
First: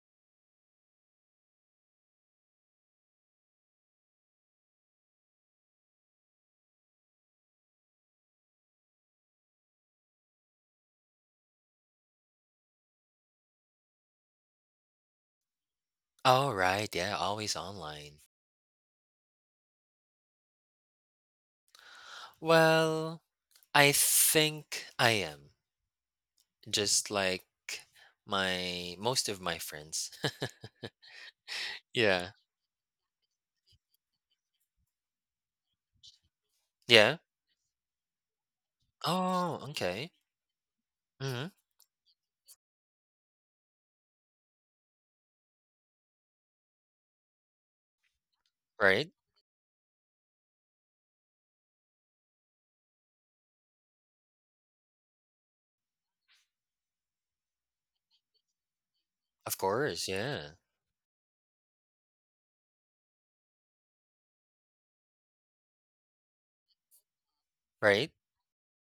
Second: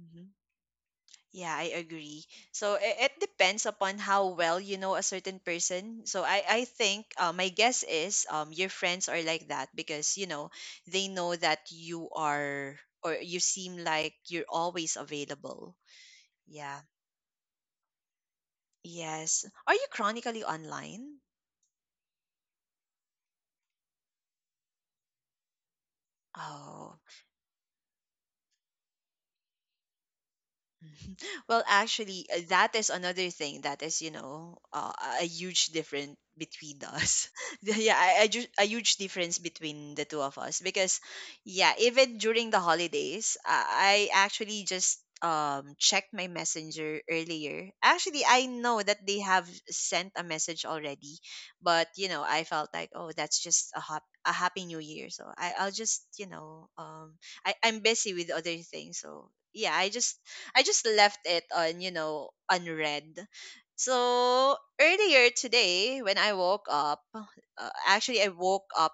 A: Yeah, I agree. So it depends upon how well you know a certain person. So I think my guess is your friends are like that because, you know, they know that you are or you seem like you're always available.
B: Oh
A: Yeah.
B: right, yeah, always online.
A: Yes. Are you chronically online?
B: Well, I think I am.
A: Oh.
B: Just like my most of my friends.
A: Well, actually,
B: Yeah.
A: that is another thing that is, you know, a huge difference between
B: Yeah.
A: us. Yeah, a huge difference
B: Oh,
A: between the
B: okay.
A: two of us because,
B: Mhm.
A: yeah, even during the holidays, I actually just checked my messenger earlier. Actually, I know that
B: Right?
A: they have sent a message already, but you know, I felt like, oh, that's just a hop. A happy new year. So I'll just, you know, I'm busy with other things. So
B: Of
A: yeah,
B: course, yeah.
A: I just left it on, you know, unread. So earlier today, when I woke up,
B: Right?
A: actually I woke up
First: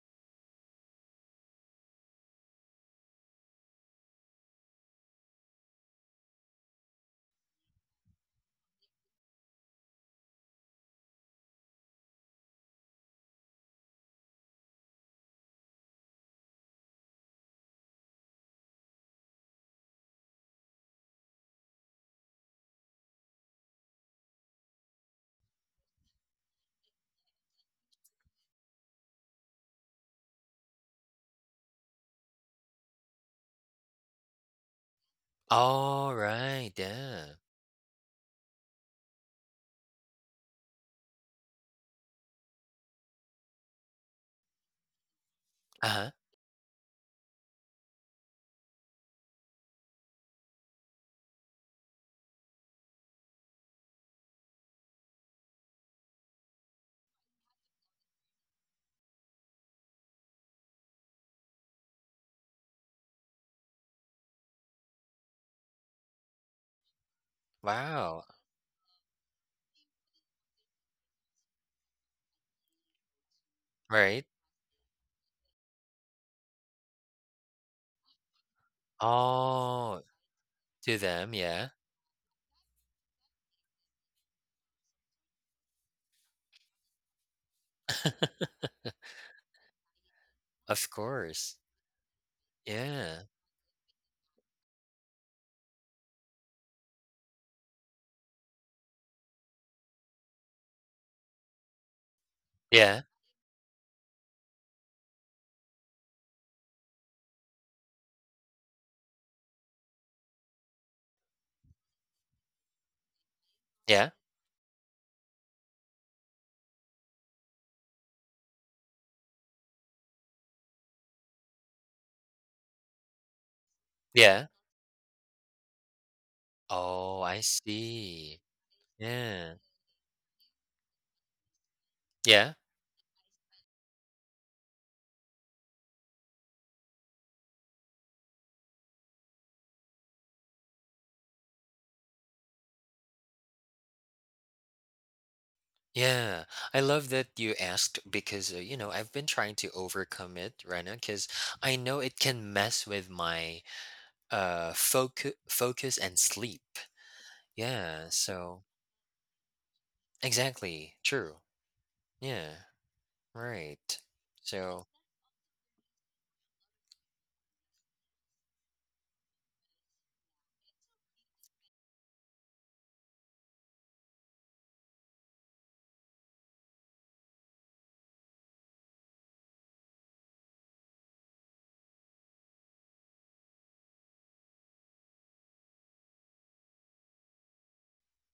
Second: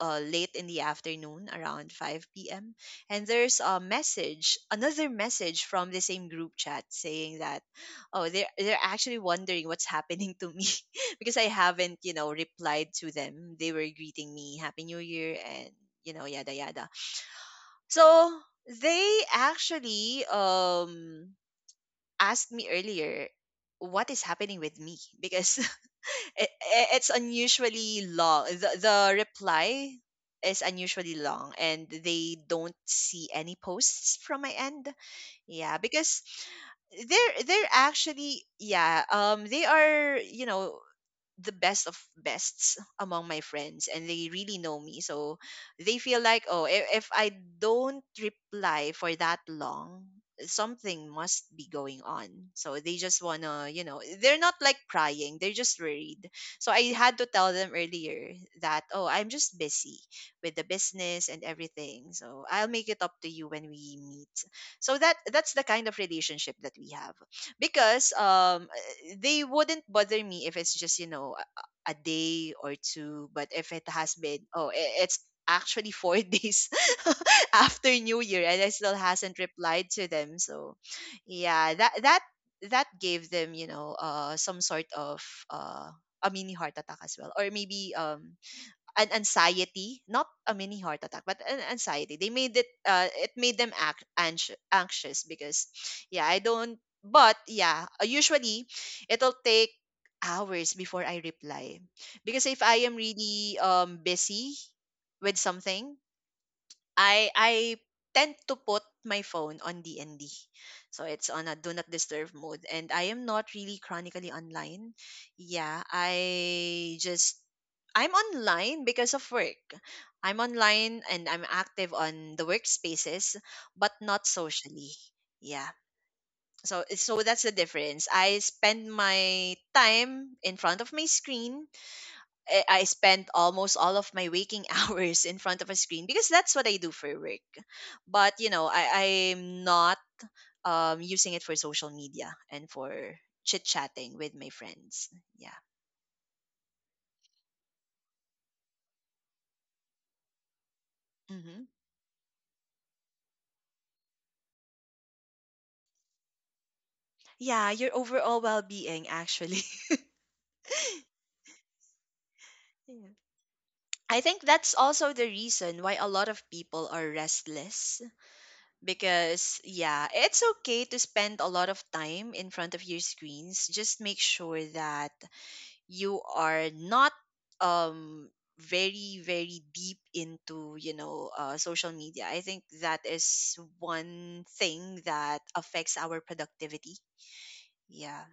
A: late in the afternoon, around 5 p.m. And there's a message, another message from the same group chat saying that, oh, they're actually wondering what's happening to me because I haven't, you know, replied to them. They were greeting me Happy New Year and you know yada yada. So they actually asked me earlier what is happening with me because it's unusually long, the reply is unusually long, and they don't see any posts from my end, yeah,
B: All
A: because
B: right. Yeah.
A: they're actually yeah they are, you know, the best of bests among my friends, and they really know me, so they
B: Uh-huh.
A: feel like, oh, if I don't reply for that long, something must be going on. So they just wanna, you know, they're not like prying, they're just worried. So I had to tell them earlier that, oh, I'm just busy with the business and everything, so I'll make it up to you when we meet. So that's the kind of relationship that we have, because
B: Wow.
A: they wouldn't bother me if it's just you know a day or two. But if it has
B: Right?
A: been, oh, it's actually four days after new year and I still hasn't replied
B: Oh,
A: to them, so
B: to them, yeah.
A: yeah, that that gave them, you know, some sort of uh a mini heart attack as well, or maybe an anxiety, not a mini
B: Of
A: heart attack, but
B: course.
A: an anxiety. They made it
B: Yeah.
A: it made them act anxious, anxious, because yeah, I don't, but yeah, usually it'll take hours before I reply. Because if I am
B: Yeah.
A: really busy with something, I tend to put my phone on DND. So it's on a do not disturb mode, and I am not really
B: Yeah.
A: chronically online. Yeah, I just I'm online because of work. I'm online and I'm active on the workspaces but not
B: Yeah.
A: socially. Yeah. So
B: Oh,
A: so
B: I
A: that's the difference. I
B: see.
A: spend
B: Yeah.
A: my time in front of my screen
B: Yeah.
A: I spent almost all of my waking hours in front of a screen because that's what I do for work. But you know, I'm not using it for social media and for chit chatting with my friends. Yeah.
B: Yeah. I love that you asked because, you know, I've been trying to overcome it, Rena, because
A: Hmm.
B: I know it can mess with my focus and sleep.
A: Yeah, your
B: Yeah,
A: overall well
B: so
A: being, actually.
B: exactly. True. Yeah,
A: Yeah.
B: right.
A: I think that's
B: So,
A: also the reason why a lot of people are restless, because yeah, it's okay to spend a lot of time in front of your screens. Just make sure that you are not um very very deep into you know social media. I think that is one thing that affects our productivity, yeah.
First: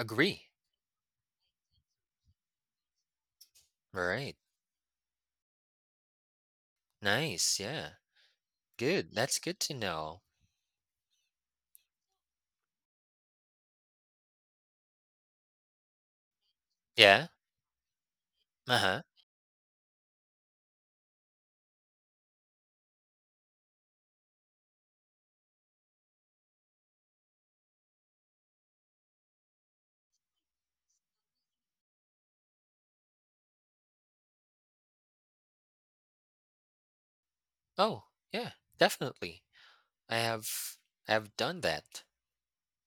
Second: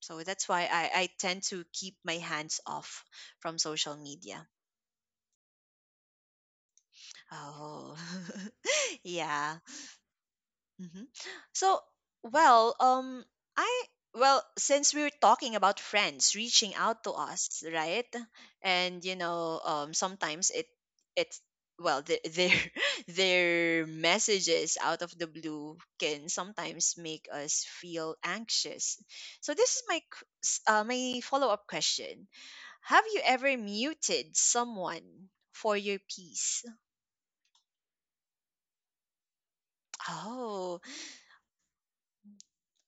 A: So that's why I tend to keep my hands off from social
B: Right.
A: media.
B: Nice. Yeah.
A: Oh.
B: Good. That's
A: Yeah.
B: good to know.
A: Mhm. So, well, I, well, since we were talking about friends reaching out to
B: Yeah.
A: us, right?
B: Uh-huh.
A: And you know, sometimes it it's well, their their messages out of the blue can sometimes make us feel anxious. So this is my my follow up question: Have you ever muted someone for your peace?
B: Oh, yeah. Definitely. I have
A: Oh,
B: I've done that.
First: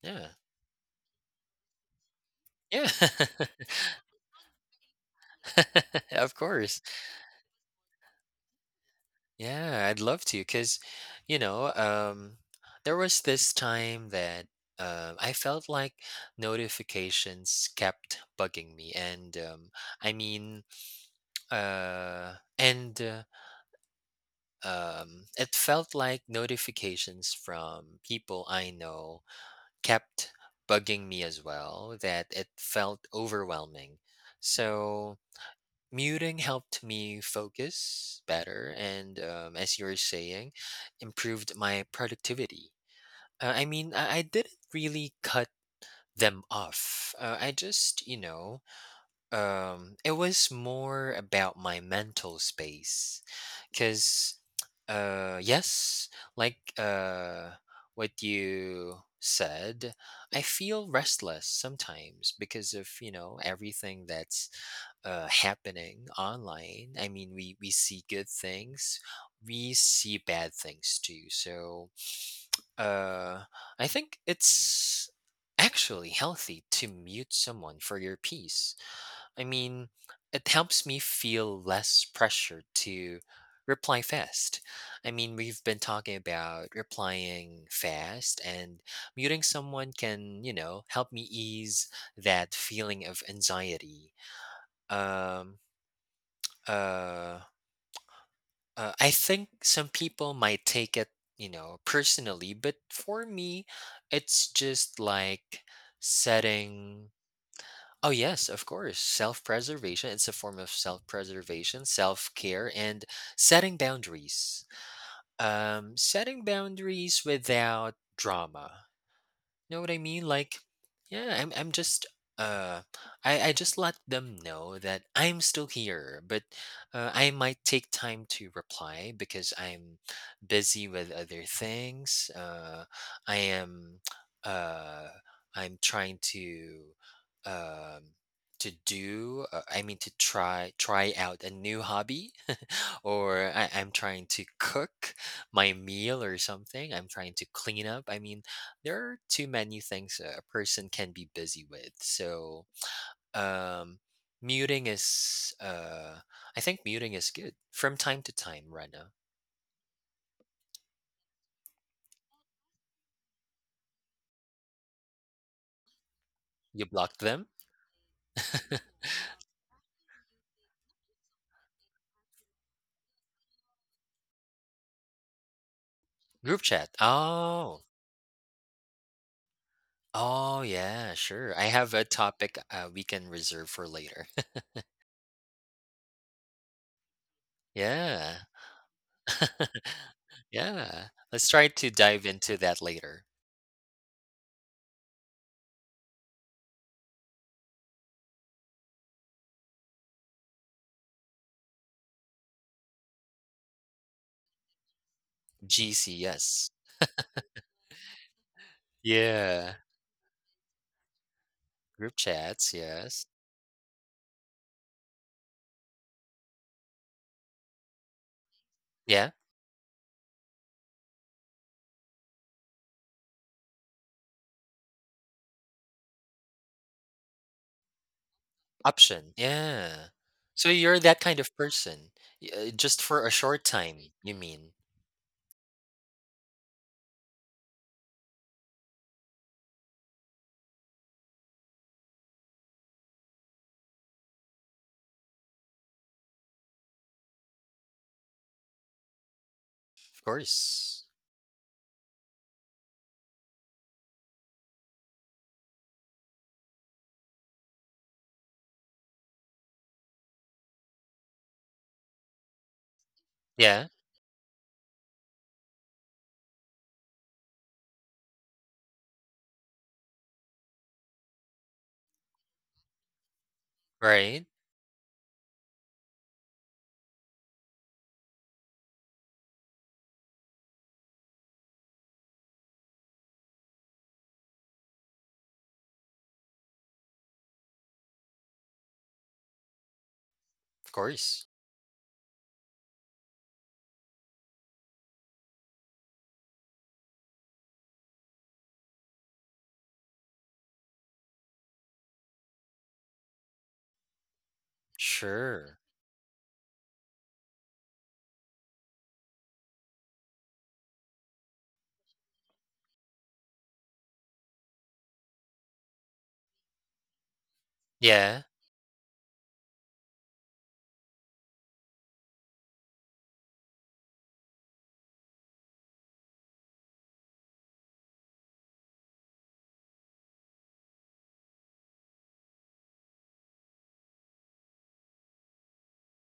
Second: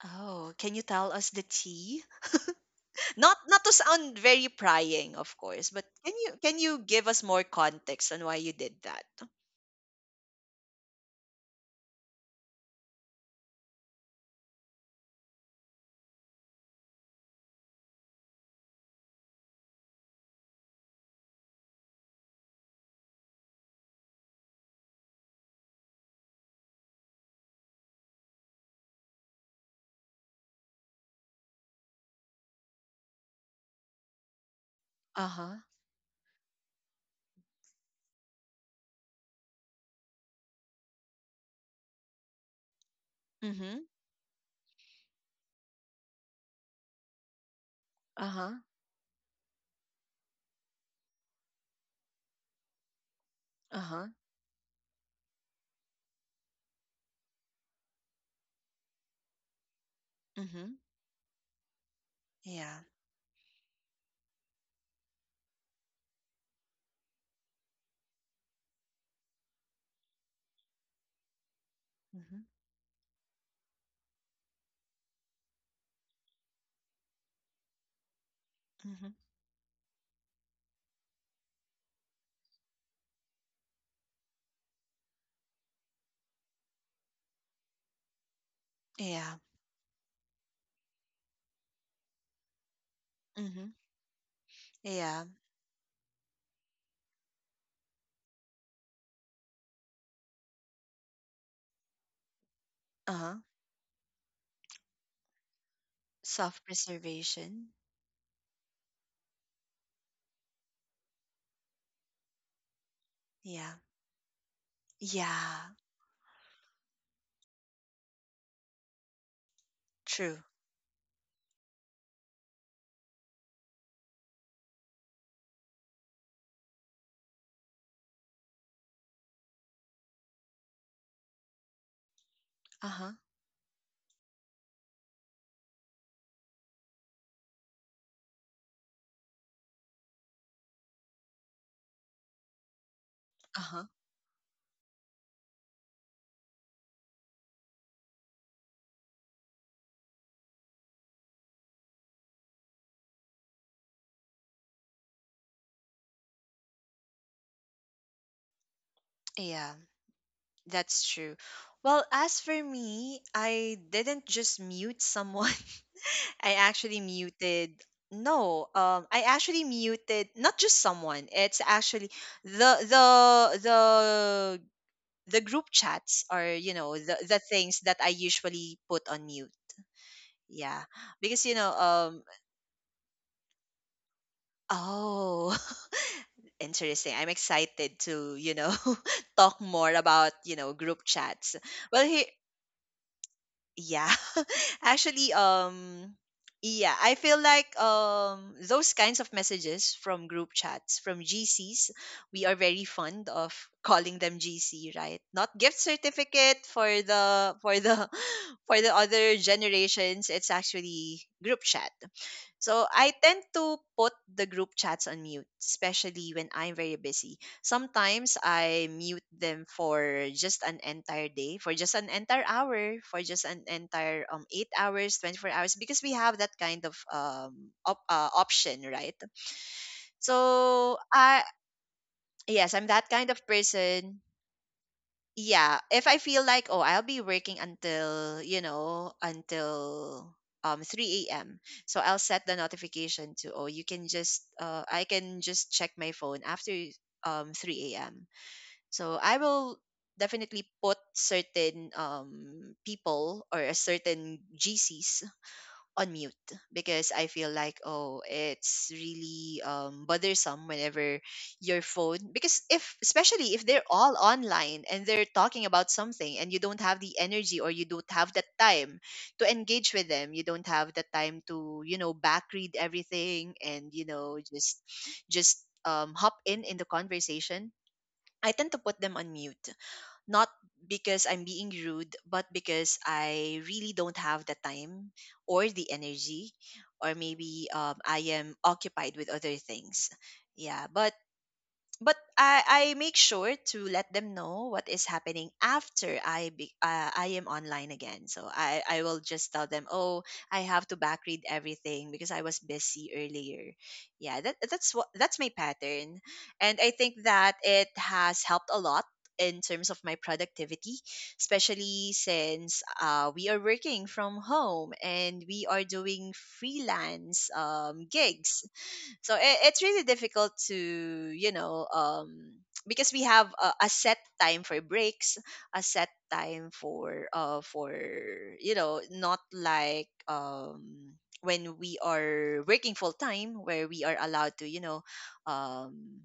B: Yeah.
A: oh, can you tell us the tea?
B: Yeah.
A: Not not to sound very prying, of course, but
B: Of
A: can you
B: course.
A: give us more context on why you did that?
B: Yeah, I'd love to. Cause, you know, there was this time that I felt like notifications kept bugging me and I mean, and it felt like notifications from people I know kept bugging me as well, that it felt overwhelming. So,
A: Uh-huh.
B: muting helped me focus better, and as you were saying, improved my productivity. I
A: Mm-hmm.
B: mean, I didn't really cut them off. I just, you
A: Uh-huh.
B: know, it was more about my mental space,
A: Uh-huh.
B: because, yes, like what you said, I
A: Mm-hmm.
B: feel restless sometimes because
A: Yeah.
B: of you know everything that's happening online. I mean, we see good things, we see bad things too. So,
A: Mm-hmm.
B: uh, I think it's actually healthy to mute someone for your peace.
A: Mm-hmm.
B: I mean, it helps me feel less pressure to reply fast. I mean, we've been talking about replying fast, and
A: Yeah.
B: muting someone can, you know, help me ease that feeling of
A: Mm-hmm.
B: anxiety.
A: Yeah.
B: Um, uh, I think some people might take it, you know, personally, but for
A: Uh-huh.
B: me, it's just like setting.
A: Self-preservation.
B: Oh, yes, of course. Self preservation. It's a form of self preservation, self care, and
A: Yeah.
B: setting boundaries.
A: Yeah.
B: Setting boundaries without drama, know what I mean?
A: True.
B: Like, yeah, uh I just let them know that I'm still here, but I might take time to reply because I'm busy with other things.
A: Uh-huh.
B: I am uh I'm trying um to do I mean to try out a new hobby or I,
A: Uh-huh.
B: i'm trying to cook my meal or something I'm trying to clean up I mean there are too many things a person can be busy with. So, um, muting is, I think muting is good from time to time, Rana.
A: Yeah. That's true. Well, as for me, I didn't just mute someone. I
B: You
A: actually
B: block them?
A: muted no, I actually muted not just someone. It's actually the the the the group chats, or
B: Group
A: you
B: chat.
A: know the
B: Oh,
A: things that I usually put on mute.
B: oh,
A: Yeah.
B: yeah,
A: Because
B: sure.
A: you
B: I
A: know
B: have a topic we can reserve for later.
A: oh interesting. I'm excited
B: Yeah.
A: to, you know, talk more about, you know, group
B: Yeah. Let's
A: chats.
B: try to
A: Well,
B: dive
A: he,
B: into that later.
A: yeah actually yeah, I feel like those kinds of messages from group chats, from gcs, we are very fond of calling them gc, right, not gift
B: GC,
A: certificate,
B: yes.
A: for the for the other
B: Yeah.
A: generations it's actually group chat.
B: Group chats,
A: So I
B: yes.
A: tend to put the group chats on mute, especially when I'm very busy. Sometimes I mute
B: Yeah.
A: them for just an entire day, for just an entire hour, for just an entire 8 hours, 24 hours, because we have that kind of option, right?
B: Option, yeah. So you're
A: So
B: that kind
A: I
B: of person, y
A: yes, I'm
B: just
A: that
B: for
A: kind
B: a
A: of
B: short time,
A: person.
B: you mean?
A: Yeah, if I feel like, oh, I'll be working until you know until 3 a.m. So I'll set the notification to, oh, you can just I can just check my phone after 3 a.m. So I will
B: Of
A: definitely put
B: course.
A: certain people or a certain GCs on mute because I feel like oh, it's really bothersome whenever your phone, because if, especially if they're
B: Yeah,
A: all online and they're talking about something and you don't have the energy or you don't have the time to engage with them, you don't have the time to, you know, back read everything and, you know,
B: right?
A: just just hop in the conversation. I tend to put them on mute, not because I'm being rude, but because I really don't have the time or the energy, or maybe I am occupied with other things. Yeah,
B: Of
A: but
B: course.
A: but I make sure to let them know what is happening after I am online again. So I will just tell them, oh, I have to back read everything because I was busy earlier. Yeah, that's my
B: Sure.
A: pattern, and I think that it has helped a lot in terms of my productivity, especially since we are working from home and we are doing freelance
B: Yeah,
A: gigs. So it's really difficult to, you know, because we have a set time for breaks, a set time for for, you know, not like when we are working full time, where we are allowed to, you know, um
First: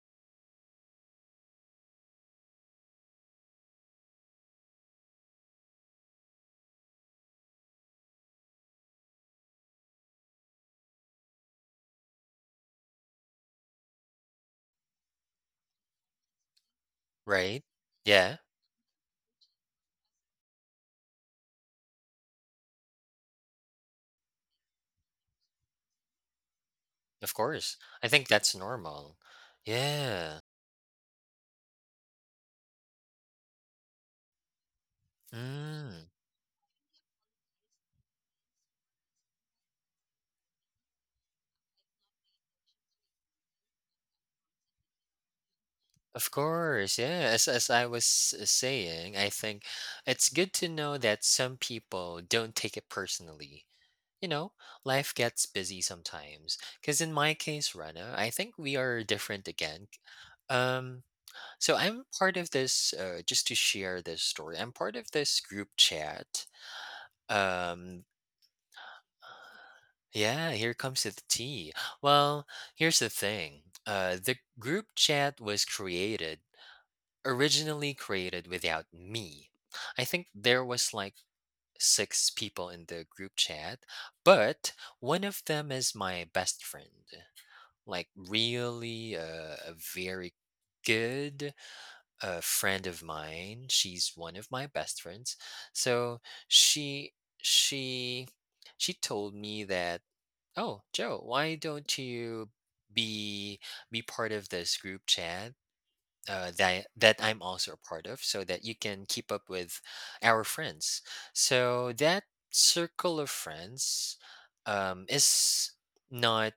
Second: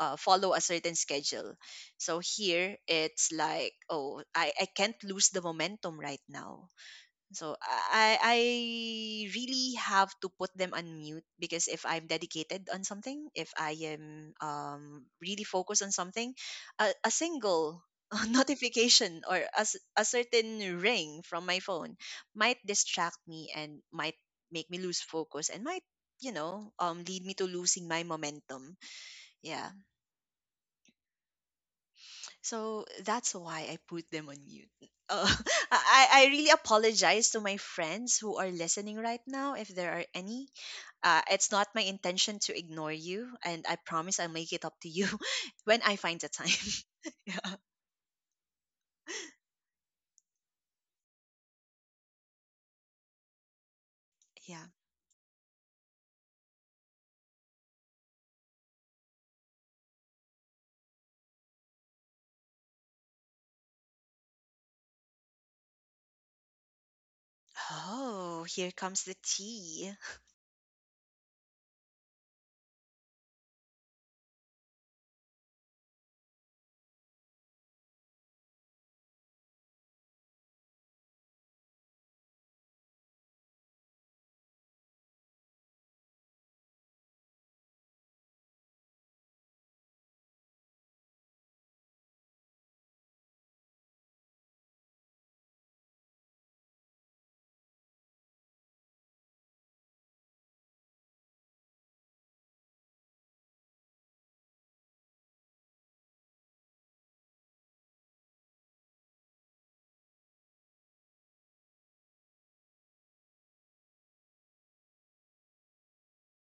A: follow a certain schedule. So here it's like, oh, I can't lose the momentum right now. So I really have to put them on mute, because if I'm dedicated on something, if I am really focused on something, a
B: right?
A: single
B: Yeah,
A: notification or a certain ring from my phone might distract me and might make me lose focus and might, you know, lead me
B: of
A: to
B: course.
A: losing my
B: I think that's
A: momentum.
B: normal.
A: Yeah.
B: Yeah.
A: So that's why I put them on mute. Uh, I,
B: Mm,
A: I really apologize to my friends who are listening right now, if there are any. It's not my intention to ignore you, and I promise I'll make it up to you when I find the
B: of
A: time.
B: course. Yeah. As
A: Yeah.
B: as I was saying, I think it's good to know that some people don't take it personally. you know,
A: Yeah.
B: Life gets busy sometimes. Because in my case, Rana, I think we are different again. Um, so I'm part of this, just to share this story, I'm part of this group chat. Um,
A: Oh, here comes the tea.
B: yeah, here comes the tea. Well, here's the thing the group chat was created, originally created without me. I think there was like six people in the group chat, but one of them is my best friend. Like really a very good friend of mine, she's one of my best friends. So she she she told me that, oh, Joe, why don't you be be part of this group chat, that I'm also a part of, so that you can keep up with our friends. So that circle of friends is not.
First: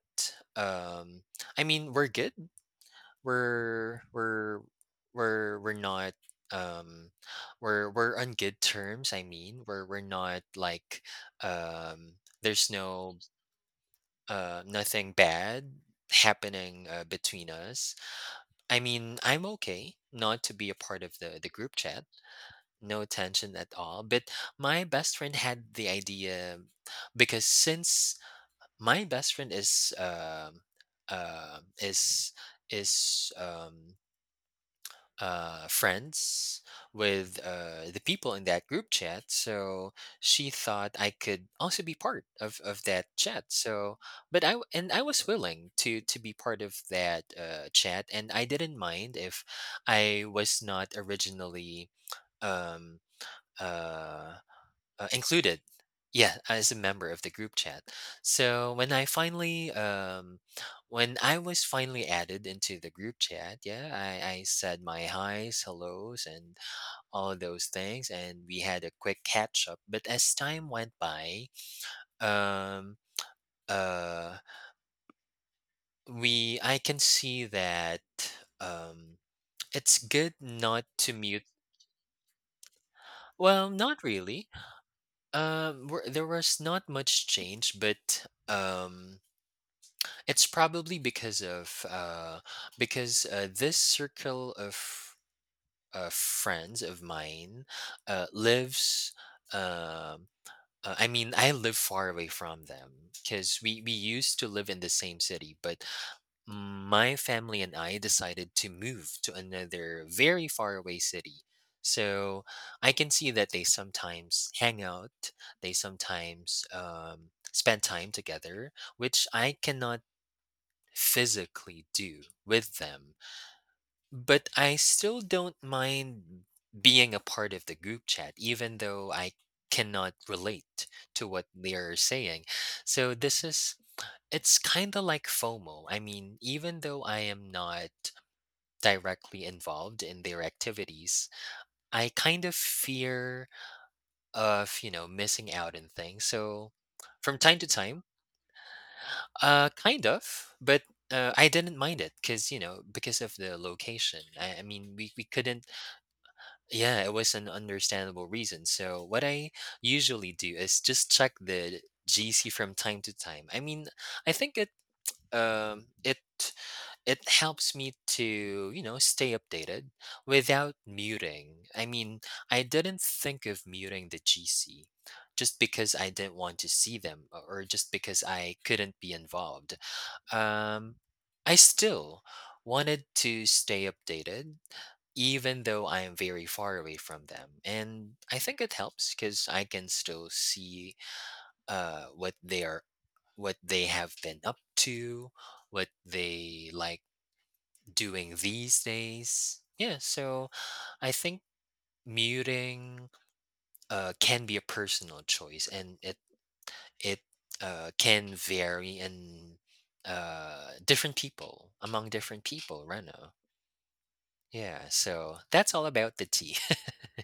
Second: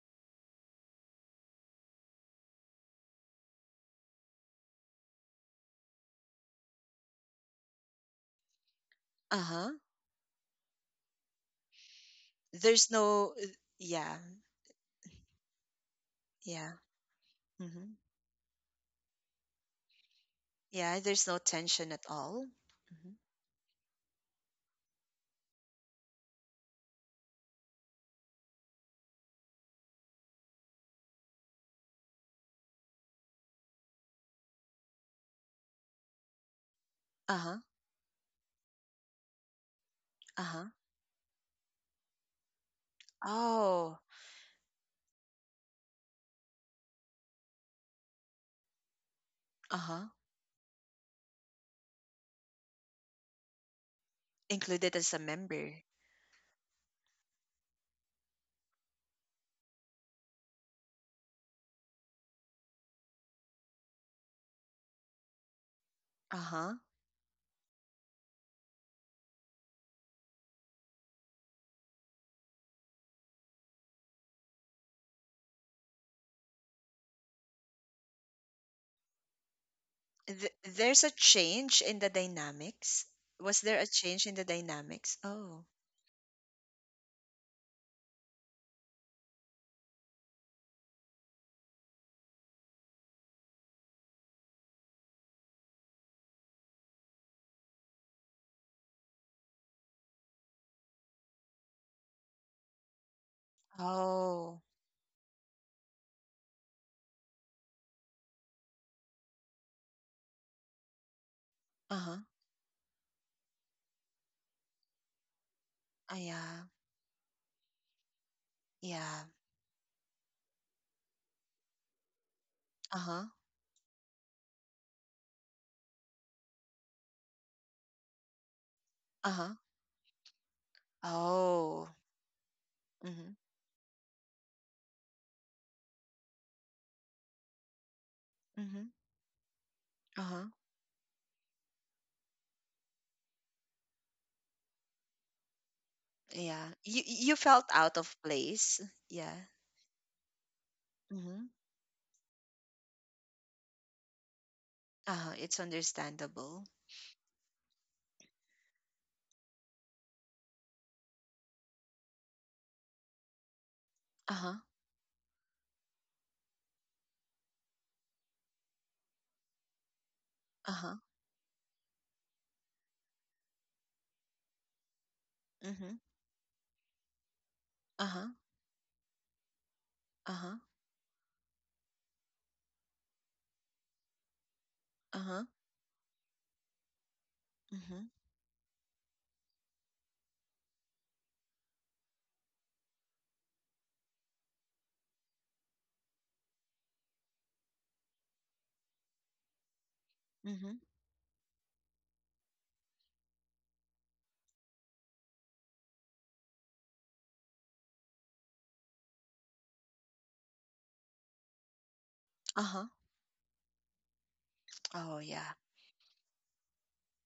B: Um, I mean, we're good. We're we're we're we're not. Um, we're on good terms. I
A: Uh
B: mean,
A: huh.
B: we're not like um, there's
A: There's
B: no
A: no. Yeah.
B: nothing bad
A: Yeah.
B: happening between
A: Mm-hmm.
B: us. I mean, I'm okay not to be a
A: Yeah.
B: part of
A: There's no
B: the group
A: tension
B: chat.
A: at all.
B: No
A: Mm-hmm.
B: tension at all. But my best friend had the idea because since my best friend is uh, is is um friends
A: Uh
B: with
A: huh.
B: the people in that group chat. So
A: Uh
B: she
A: huh.
B: thought I could also be part of that chat.
A: Oh.
B: So, but I w- and I was willing to be part of that chat, and I didn't mind if
A: Uh huh.
B: I was not originally um, uh,
A: Included as a
B: included.
A: member.
B: Yeah, as a member of the group chat. So when I finally, when I was finally added into the group chat, yeah, I said my highs, hellos,
A: Uh
B: and
A: huh.
B: all those things, and we had a quick catch up. But as time went by, um, uh, we I can see that um, it's good
A: Th-
B: not
A: there's a
B: to mute.
A: change in the dynamics. Was
B: Well,
A: there a
B: not
A: change in the
B: really.
A: dynamics? Oh.
B: There was not much change, but it's probably because of because this circle of friends of mine lives. Um I mean, I live far away from them because we used to
A: Oh.
B: live in the same city, but my family and I decided to move to another very far away city.
A: Uh-huh.
B: So I can see that they sometimes hang out. They
A: Uh, yeah,
B: sometimes spend time together,
A: yeah.
B: which I cannot physically do with them.
A: Uh-huh.
B: But I still don't mind being a part of the group chat, even though I
A: Uh-huh.
B: cannot relate to what they
A: Oh.
B: are saying. So
A: Mm-hmm.
B: this is it's kind of like FOMO. I mean, even though I am not
A: Mm-hmm.
B: directly involved in their
A: Uh-huh.
B: activities, I kind of fear of, you know, missing out on things.
A: Yeah.
B: So
A: You
B: from time
A: felt
B: to
A: out of
B: time,
A: place. Yeah.
B: uh, kind of, but
A: Mm-hmm.
B: I didn't mind it because you know because of the location. I mean, we
A: Uh-huh. It's
B: couldn't.
A: understandable.
B: Yeah, it was an understandable reason. So what I usually do is just check the GC from time to time. I mean, I
A: Uh-huh.
B: think um it it helps me to you know stay updated without
A: Uh-huh.
B: muting. I mean, I didn't think of muting the GC just
A: Mm-hmm.
B: because I didn't want to see them or just because
A: Uh-huh.
B: I couldn't be involved.
A: Uh-huh.
B: um, I still wanted to stay updated,
A: Uh-huh.
B: even though I am very far away from them.
A: Mm-hmm.
B: And I think it helps because I can still see uh, what they are, what they have been up to, what they like doing these days. Yeah, so
A: Mm-hmm.
B: I think muting can be a personal choice, and it can vary in different people among different
A: Uh-huh.
B: people, right now. Yeah,
A: Oh,
B: so
A: yeah.
B: that's all about the tea.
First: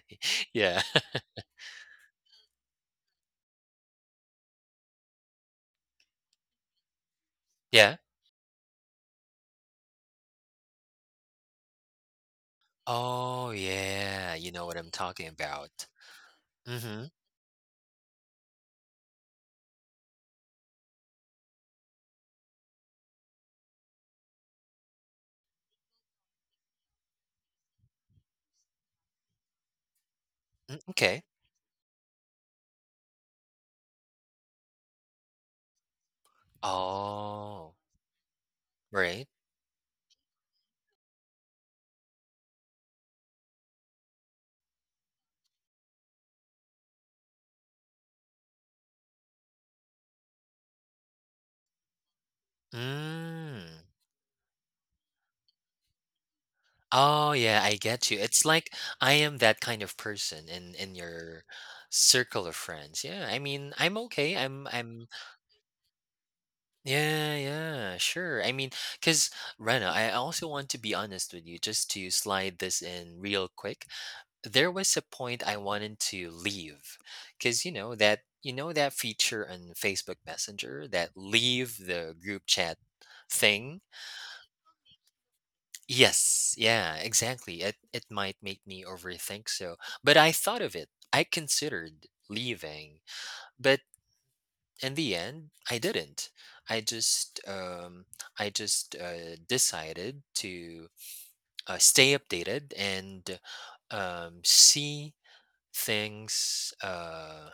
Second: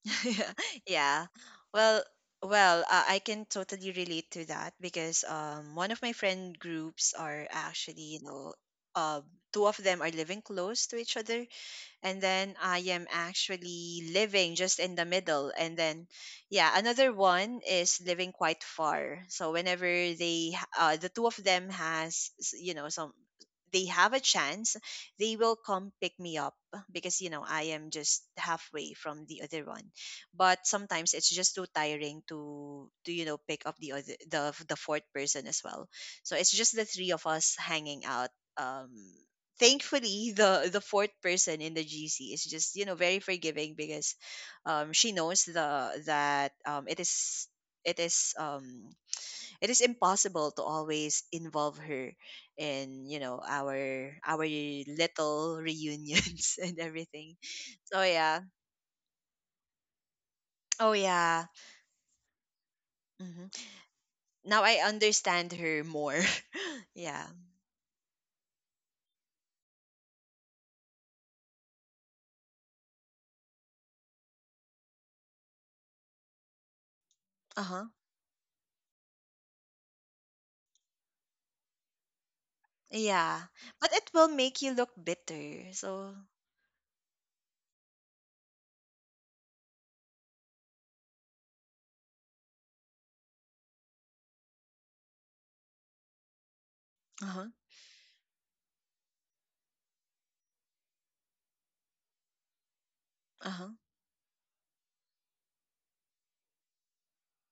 B: Yeah,
A: Yeah. Well, well, I can totally relate to that because one of my friend groups are
B: yeah.
A: actually, you know, uh, two of them are living close to each other, and then I am
B: Oh
A: actually
B: yeah, you
A: living
B: know what
A: just
B: I'm
A: in the
B: talking
A: middle.
B: about.
A: And then, yeah,
B: Mm-hmm.
A: another one is living quite far. So whenever they, the two of them has, you know, some, they have a chance, they will come pick me up because, you know, I am just halfway from the other one. But sometimes
B: Okay.
A: it's just too tiring to you know, pick up the other, the fourth person as well. So it's just the three of us
B: Oh,
A: hanging out. Um,
B: right.
A: Thankfully, the fourth person in the GC is just, you know, very forgiving because she knows the, that it is it is impossible to always involve her in, you know,
B: Mm.
A: our little reunions and
B: Oh
A: everything.
B: yeah, I
A: So
B: get you.
A: yeah.
B: It's like I am that kind of person in
A: Oh
B: your
A: yeah.
B: circle of friends. Yeah, I
A: Hmm.
B: mean, I'm okay.
A: Now I
B: I'm
A: understand her more. Yeah.
B: yeah, yeah, sure. I mean, because Rena, I also want to be honest with you, just to slide this in real quick. There was a point I wanted to leave, because you
A: Uh-huh.
B: know that feature on Facebook Messenger, that leave the group chat
A: Yeah.
B: thing.
A: But it will make you look bitter, so.
B: Yes, yeah, exactly. It might make me overthink, so, but I thought of it. I considered leaving, but in the end I didn't. i just
A: Uh-huh.
B: um i just uh, decided to stay updated and
A: Uh-huh.
B: see things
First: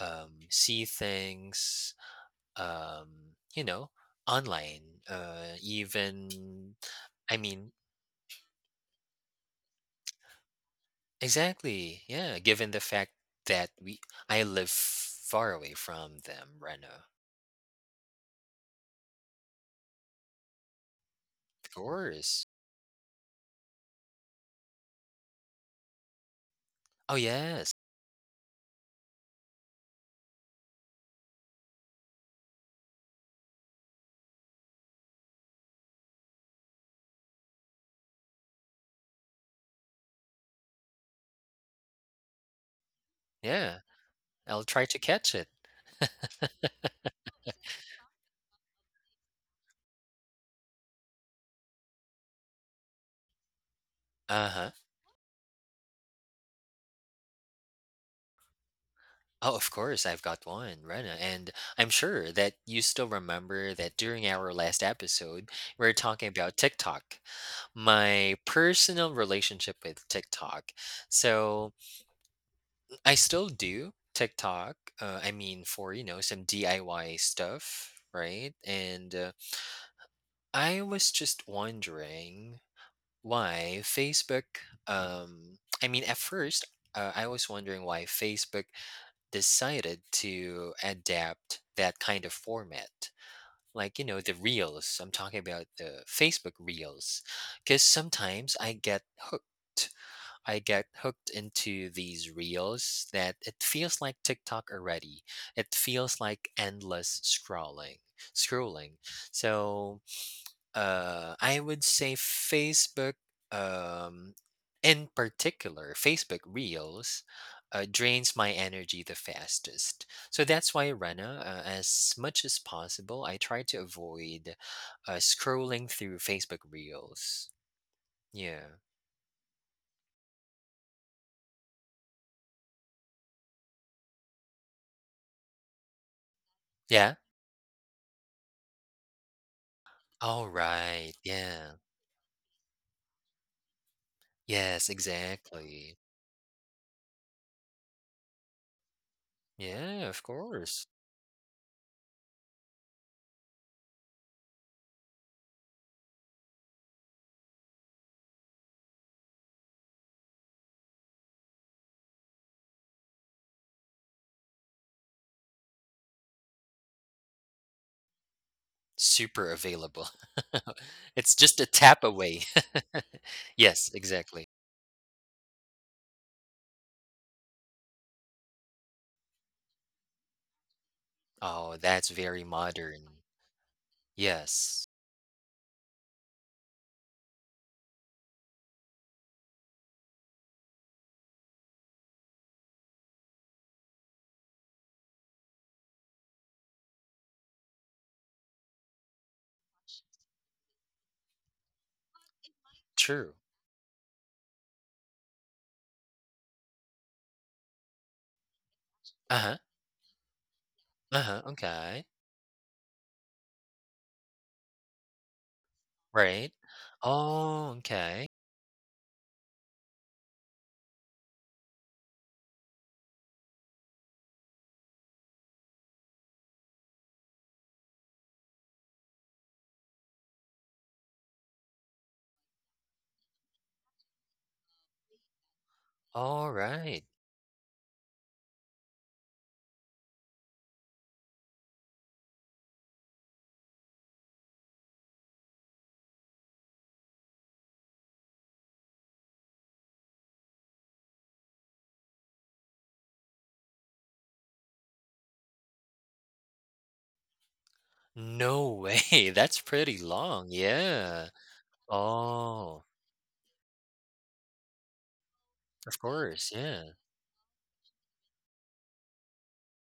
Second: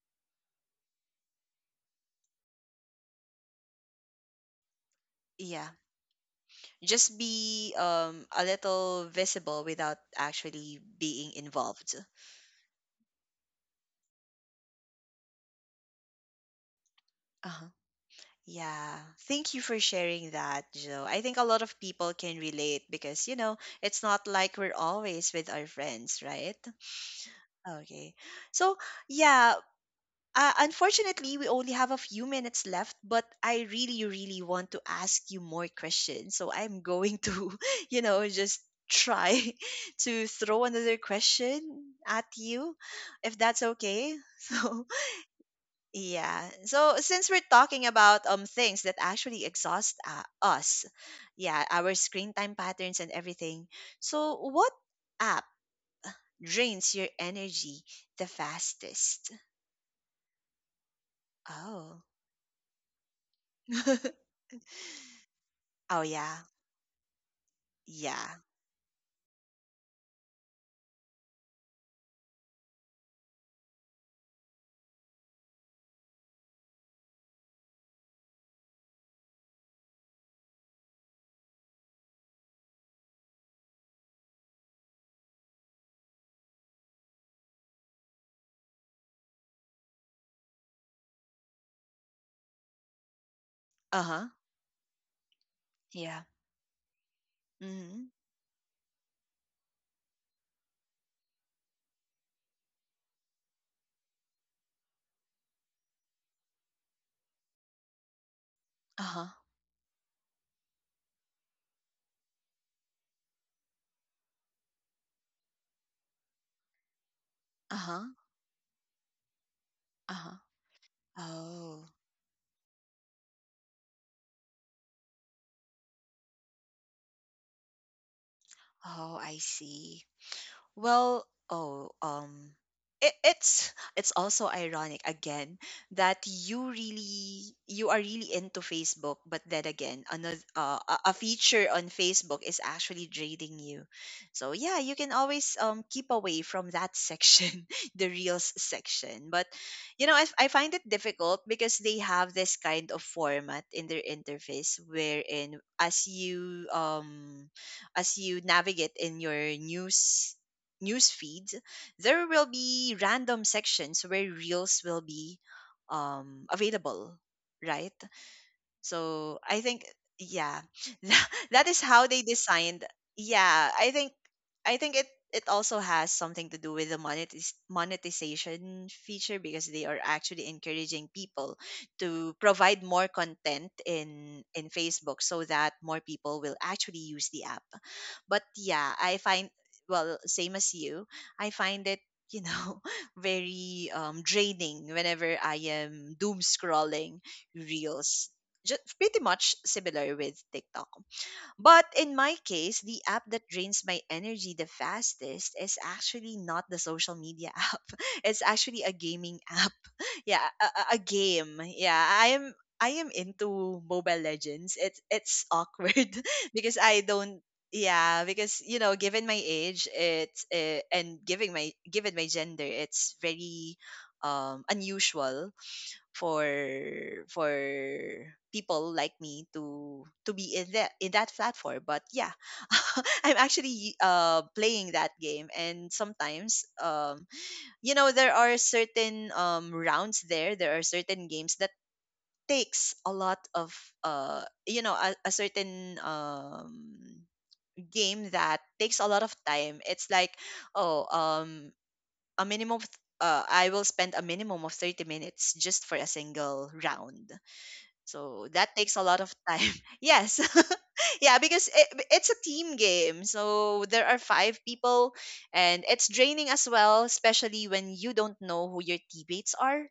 B: see things, um you know online,
A: Yeah,
B: even
A: just
B: I mean,
A: be a little visible without actually being involved.
B: exactly, yeah, given the fact that we I live far away from them, right.
A: Uh-huh. Yeah. Thank you for sharing that, Joe. I think a lot
B: Of
A: of people can
B: course.
A: relate because, you know, it's not like we're always with our friends, right?
B: Oh yes.
A: Okay. So, yeah. Unfortunately, we only have a few minutes left, but I really, really want to ask you more questions. So I'm going to, you know, just try to throw another question at you, if that's
B: Yeah,
A: okay.
B: I'll try
A: So,
B: to catch it.
A: yeah. So, since we're talking about things that actually exhaust us, yeah, our screen time patterns and everything. So,
B: Uh-huh.
A: what app drains your energy the fastest?
B: Oh, of course, I've got one, Rena, and I'm
A: Oh.
B: sure that you still remember that during our last episode, we were
A: Oh
B: talking
A: yeah.
B: about TikTok, my
A: Yeah.
B: personal relationship with TikTok. So I still do TikTok, I mean, for, you know, some DIY stuff, right? And I was just wondering why Facebook, I mean, at first, I was wondering why Facebook decided to adapt that kind of format. Like, you know,
A: Uh-huh.
B: the reels. I'm talking about the
A: Yeah.
B: Facebook reels. Because
A: Mhm.
B: sometimes I get hooked. I get hooked into these reels that it feels like TikTok already. It feels like endless scrolling. Scrolling.
A: Uh-huh.
B: So I would say Facebook, um, in particular, Facebook Reels
A: Uh-huh.
B: drains my energy the fastest.
A: Uh-huh.
B: So that's why, Rena,
A: Oh.
B: as much as possible, I try to avoid scrolling through Facebook Reels. Yeah.
A: Oh, I see. Well, oh, it's also ironic again that
B: Yeah.
A: you are really into Facebook, but then again, another
B: All right.
A: a feature
B: Yeah.
A: on Facebook is actually draining you. So yeah,
B: Yes,
A: you can always
B: exactly.
A: keep away from that section, the reels section. But, you
B: Yeah,
A: know,
B: of
A: I find
B: course.
A: it difficult because they have this kind of format in their interface wherein as you navigate in your news feeds, there will be random sections where reels will be available, right? So
B: Super
A: I think
B: available.
A: yeah, that
B: It's just a
A: that is
B: tap
A: how they
B: away.
A: designed. Yeah,
B: Yes,
A: I think
B: exactly.
A: I think it also has something to do with the monetization feature because they are actually encouraging people
B: Oh, that's
A: to
B: very
A: provide more
B: modern.
A: content in
B: Yes.
A: Facebook so that more people will actually use the app. But yeah, I find, well, same as you, I find it, you know, very draining whenever I am doom scrolling reels, just pretty much similar with TikTok. But in my case, the app
B: True.
A: that drains my energy the fastest is actually not the social media app. It's actually a gaming
B: Uh-huh.
A: app. Yeah, a
B: Uh-huh.
A: game. Yeah,
B: Okay.
A: I am into Mobile Legends. It's awkward
B: Right.
A: because I don't,
B: Oh,
A: yeah,
B: okay.
A: because, you know, given my age, it's and giving my given my gender, it's very unusual for for people like me to be in that platform. But yeah, I'm actually playing that game, and
B: All
A: sometimes
B: right.
A: you know, there are certain rounds there there are certain games that takes a lot of you know, a certain game that takes a lot of time. It's like, oh, a minimum of, I will spend a minimum of 30 minutes just for a single round, so
B: No
A: that takes a lot
B: way.
A: of
B: That's
A: time.
B: pretty
A: Yes.
B: long. Yeah.
A: Yeah, because it's a team
B: Oh,
A: game. So there are five people, and
B: of
A: it's
B: course.
A: draining as
B: Yeah.
A: well, especially when you don't know who your teammates are,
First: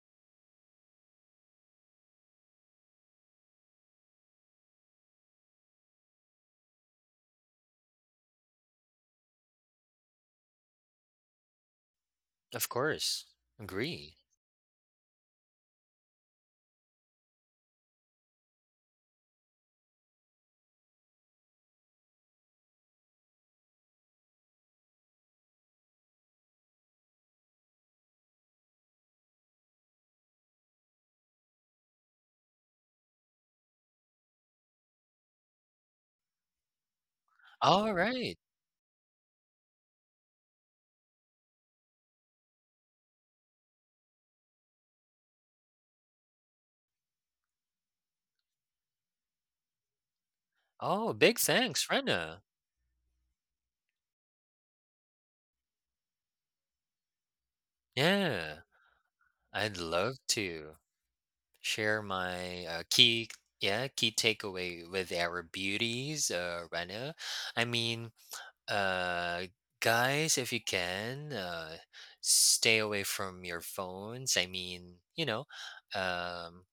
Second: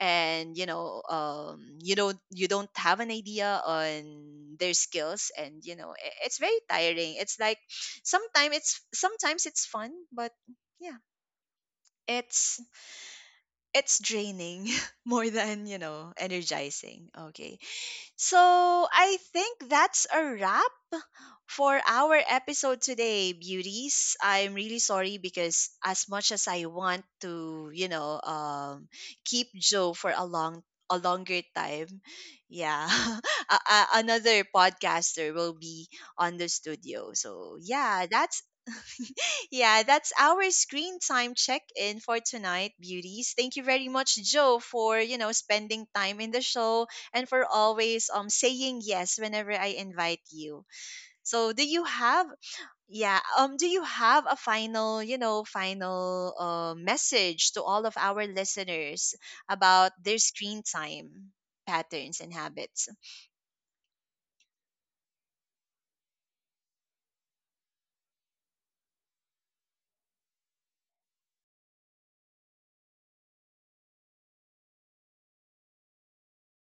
A: and, you know, you don't, you don't have an idea on their skills, and you know, it's very tiring. It's like sometimes it's fun, but yeah, it's
B: Of course.
A: it's
B: Agree.
A: draining more than, you know, energizing. Okay, so I think that's a wrap for our episode today, beauties. I'm really sorry because as much as I want to, you know, keep Joe for a long a longer time, yeah, another podcaster will be on the studio. So
B: All right.
A: yeah, that's our screen time check-in for tonight, beauties. Thank you very much, Joe, for, you know, spending time in the show and for always saying yes whenever I invite you.
B: Oh, big
A: So, do you
B: thanks,
A: have
B: Rena.
A: yeah do you have a final, you know, final message to all of our
B: Yeah.
A: listeners
B: I'd
A: about
B: love
A: their screen
B: to
A: time
B: share
A: patterns and
B: my
A: habits?
B: key yeah, key takeaway with our beauties, Rena. I mean, uh guys, if you can stay away from your phones, I mean, you know, um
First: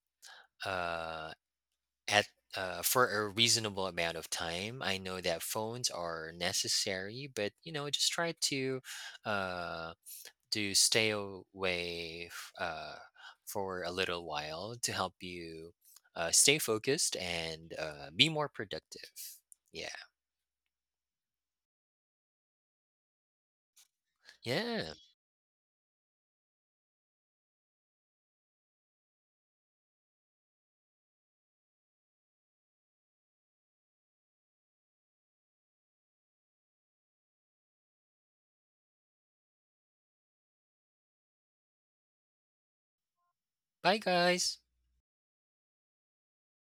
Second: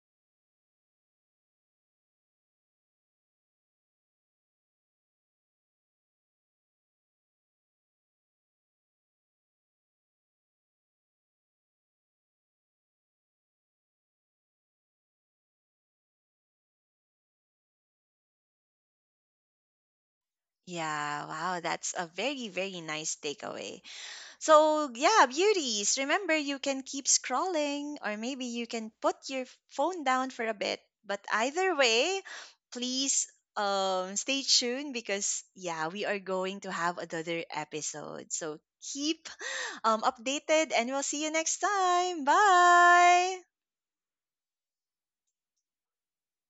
B: uh at for a reasonable amount of time, I know that phones are necessary, but you know just try to uh stay away for a little while to help you stay focused and be more productive. Yeah.
A: Yeah, wow, that's a very very nice takeaway. So,
B: Yeah.
A: yeah, beauties, remember you can keep scrolling, or maybe you can put your phone down for a bit. But either way, please stay tuned because, yeah, we are going to have another episode. So, keep updated, and we'll see you next time. Bye.
B: Bye, guys.